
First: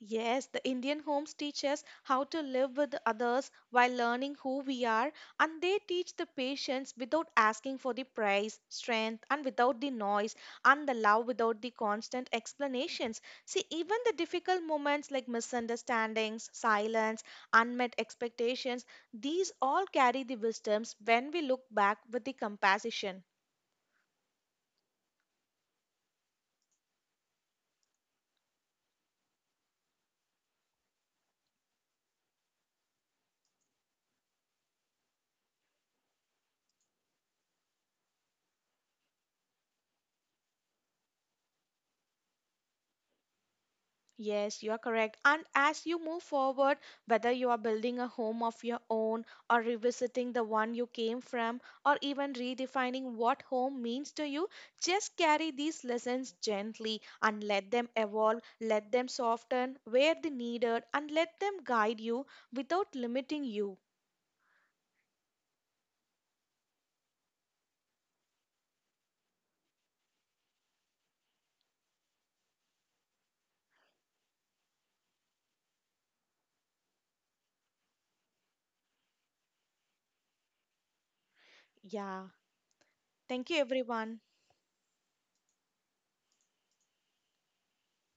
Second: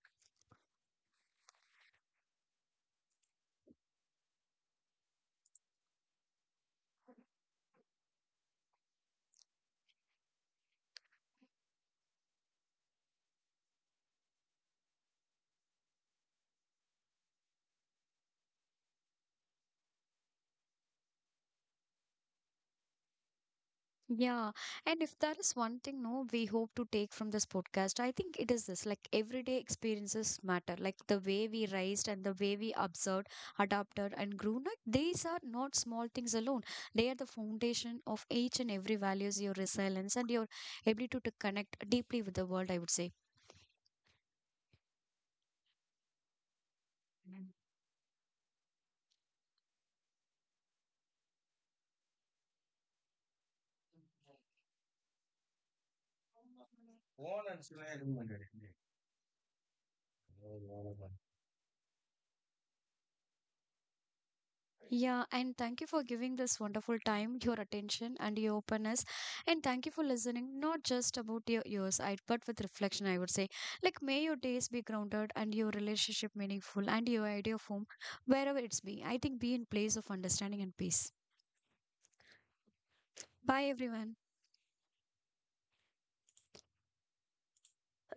Yes, the Indian homes teach us how to live with others while learning who we are, and they teach the patience without asking for the price, strength, and without the noise, and the love without the constant explanations. See, even the difficult moments like misunderstandings, silence, unmet expectations, these all carry the wisdoms when we look back with the compassion. Yeah, and if there is one thing, no, we hope to take from this podcast, I think it is this like everyday experiences matter, like the way we raised and the way we observed, adapted, and grew. Like, these are not small things alone, they are the foundation of each and every values, your resilience, and your ability to connect deeply with the world, I would say. Yes, you are correct. And as you move forward, whether you are building a home of your own or revisiting the one you came from, or even redefining what home means to you, just carry these lessons gently and let them evolve, let them soften where they needed, and let them guide you without limiting you. Yeah, and thank you for giving this wonderful time, your attention, and your openness. And thank you for listening, not just about your ears, I, but with reflection, I would say. Like, may your days be grounded and your relationship meaningful and your idea of home, wherever it's be, I think be in place of understanding and peace. Yeah. Thank you, Bye, everyone. everyone.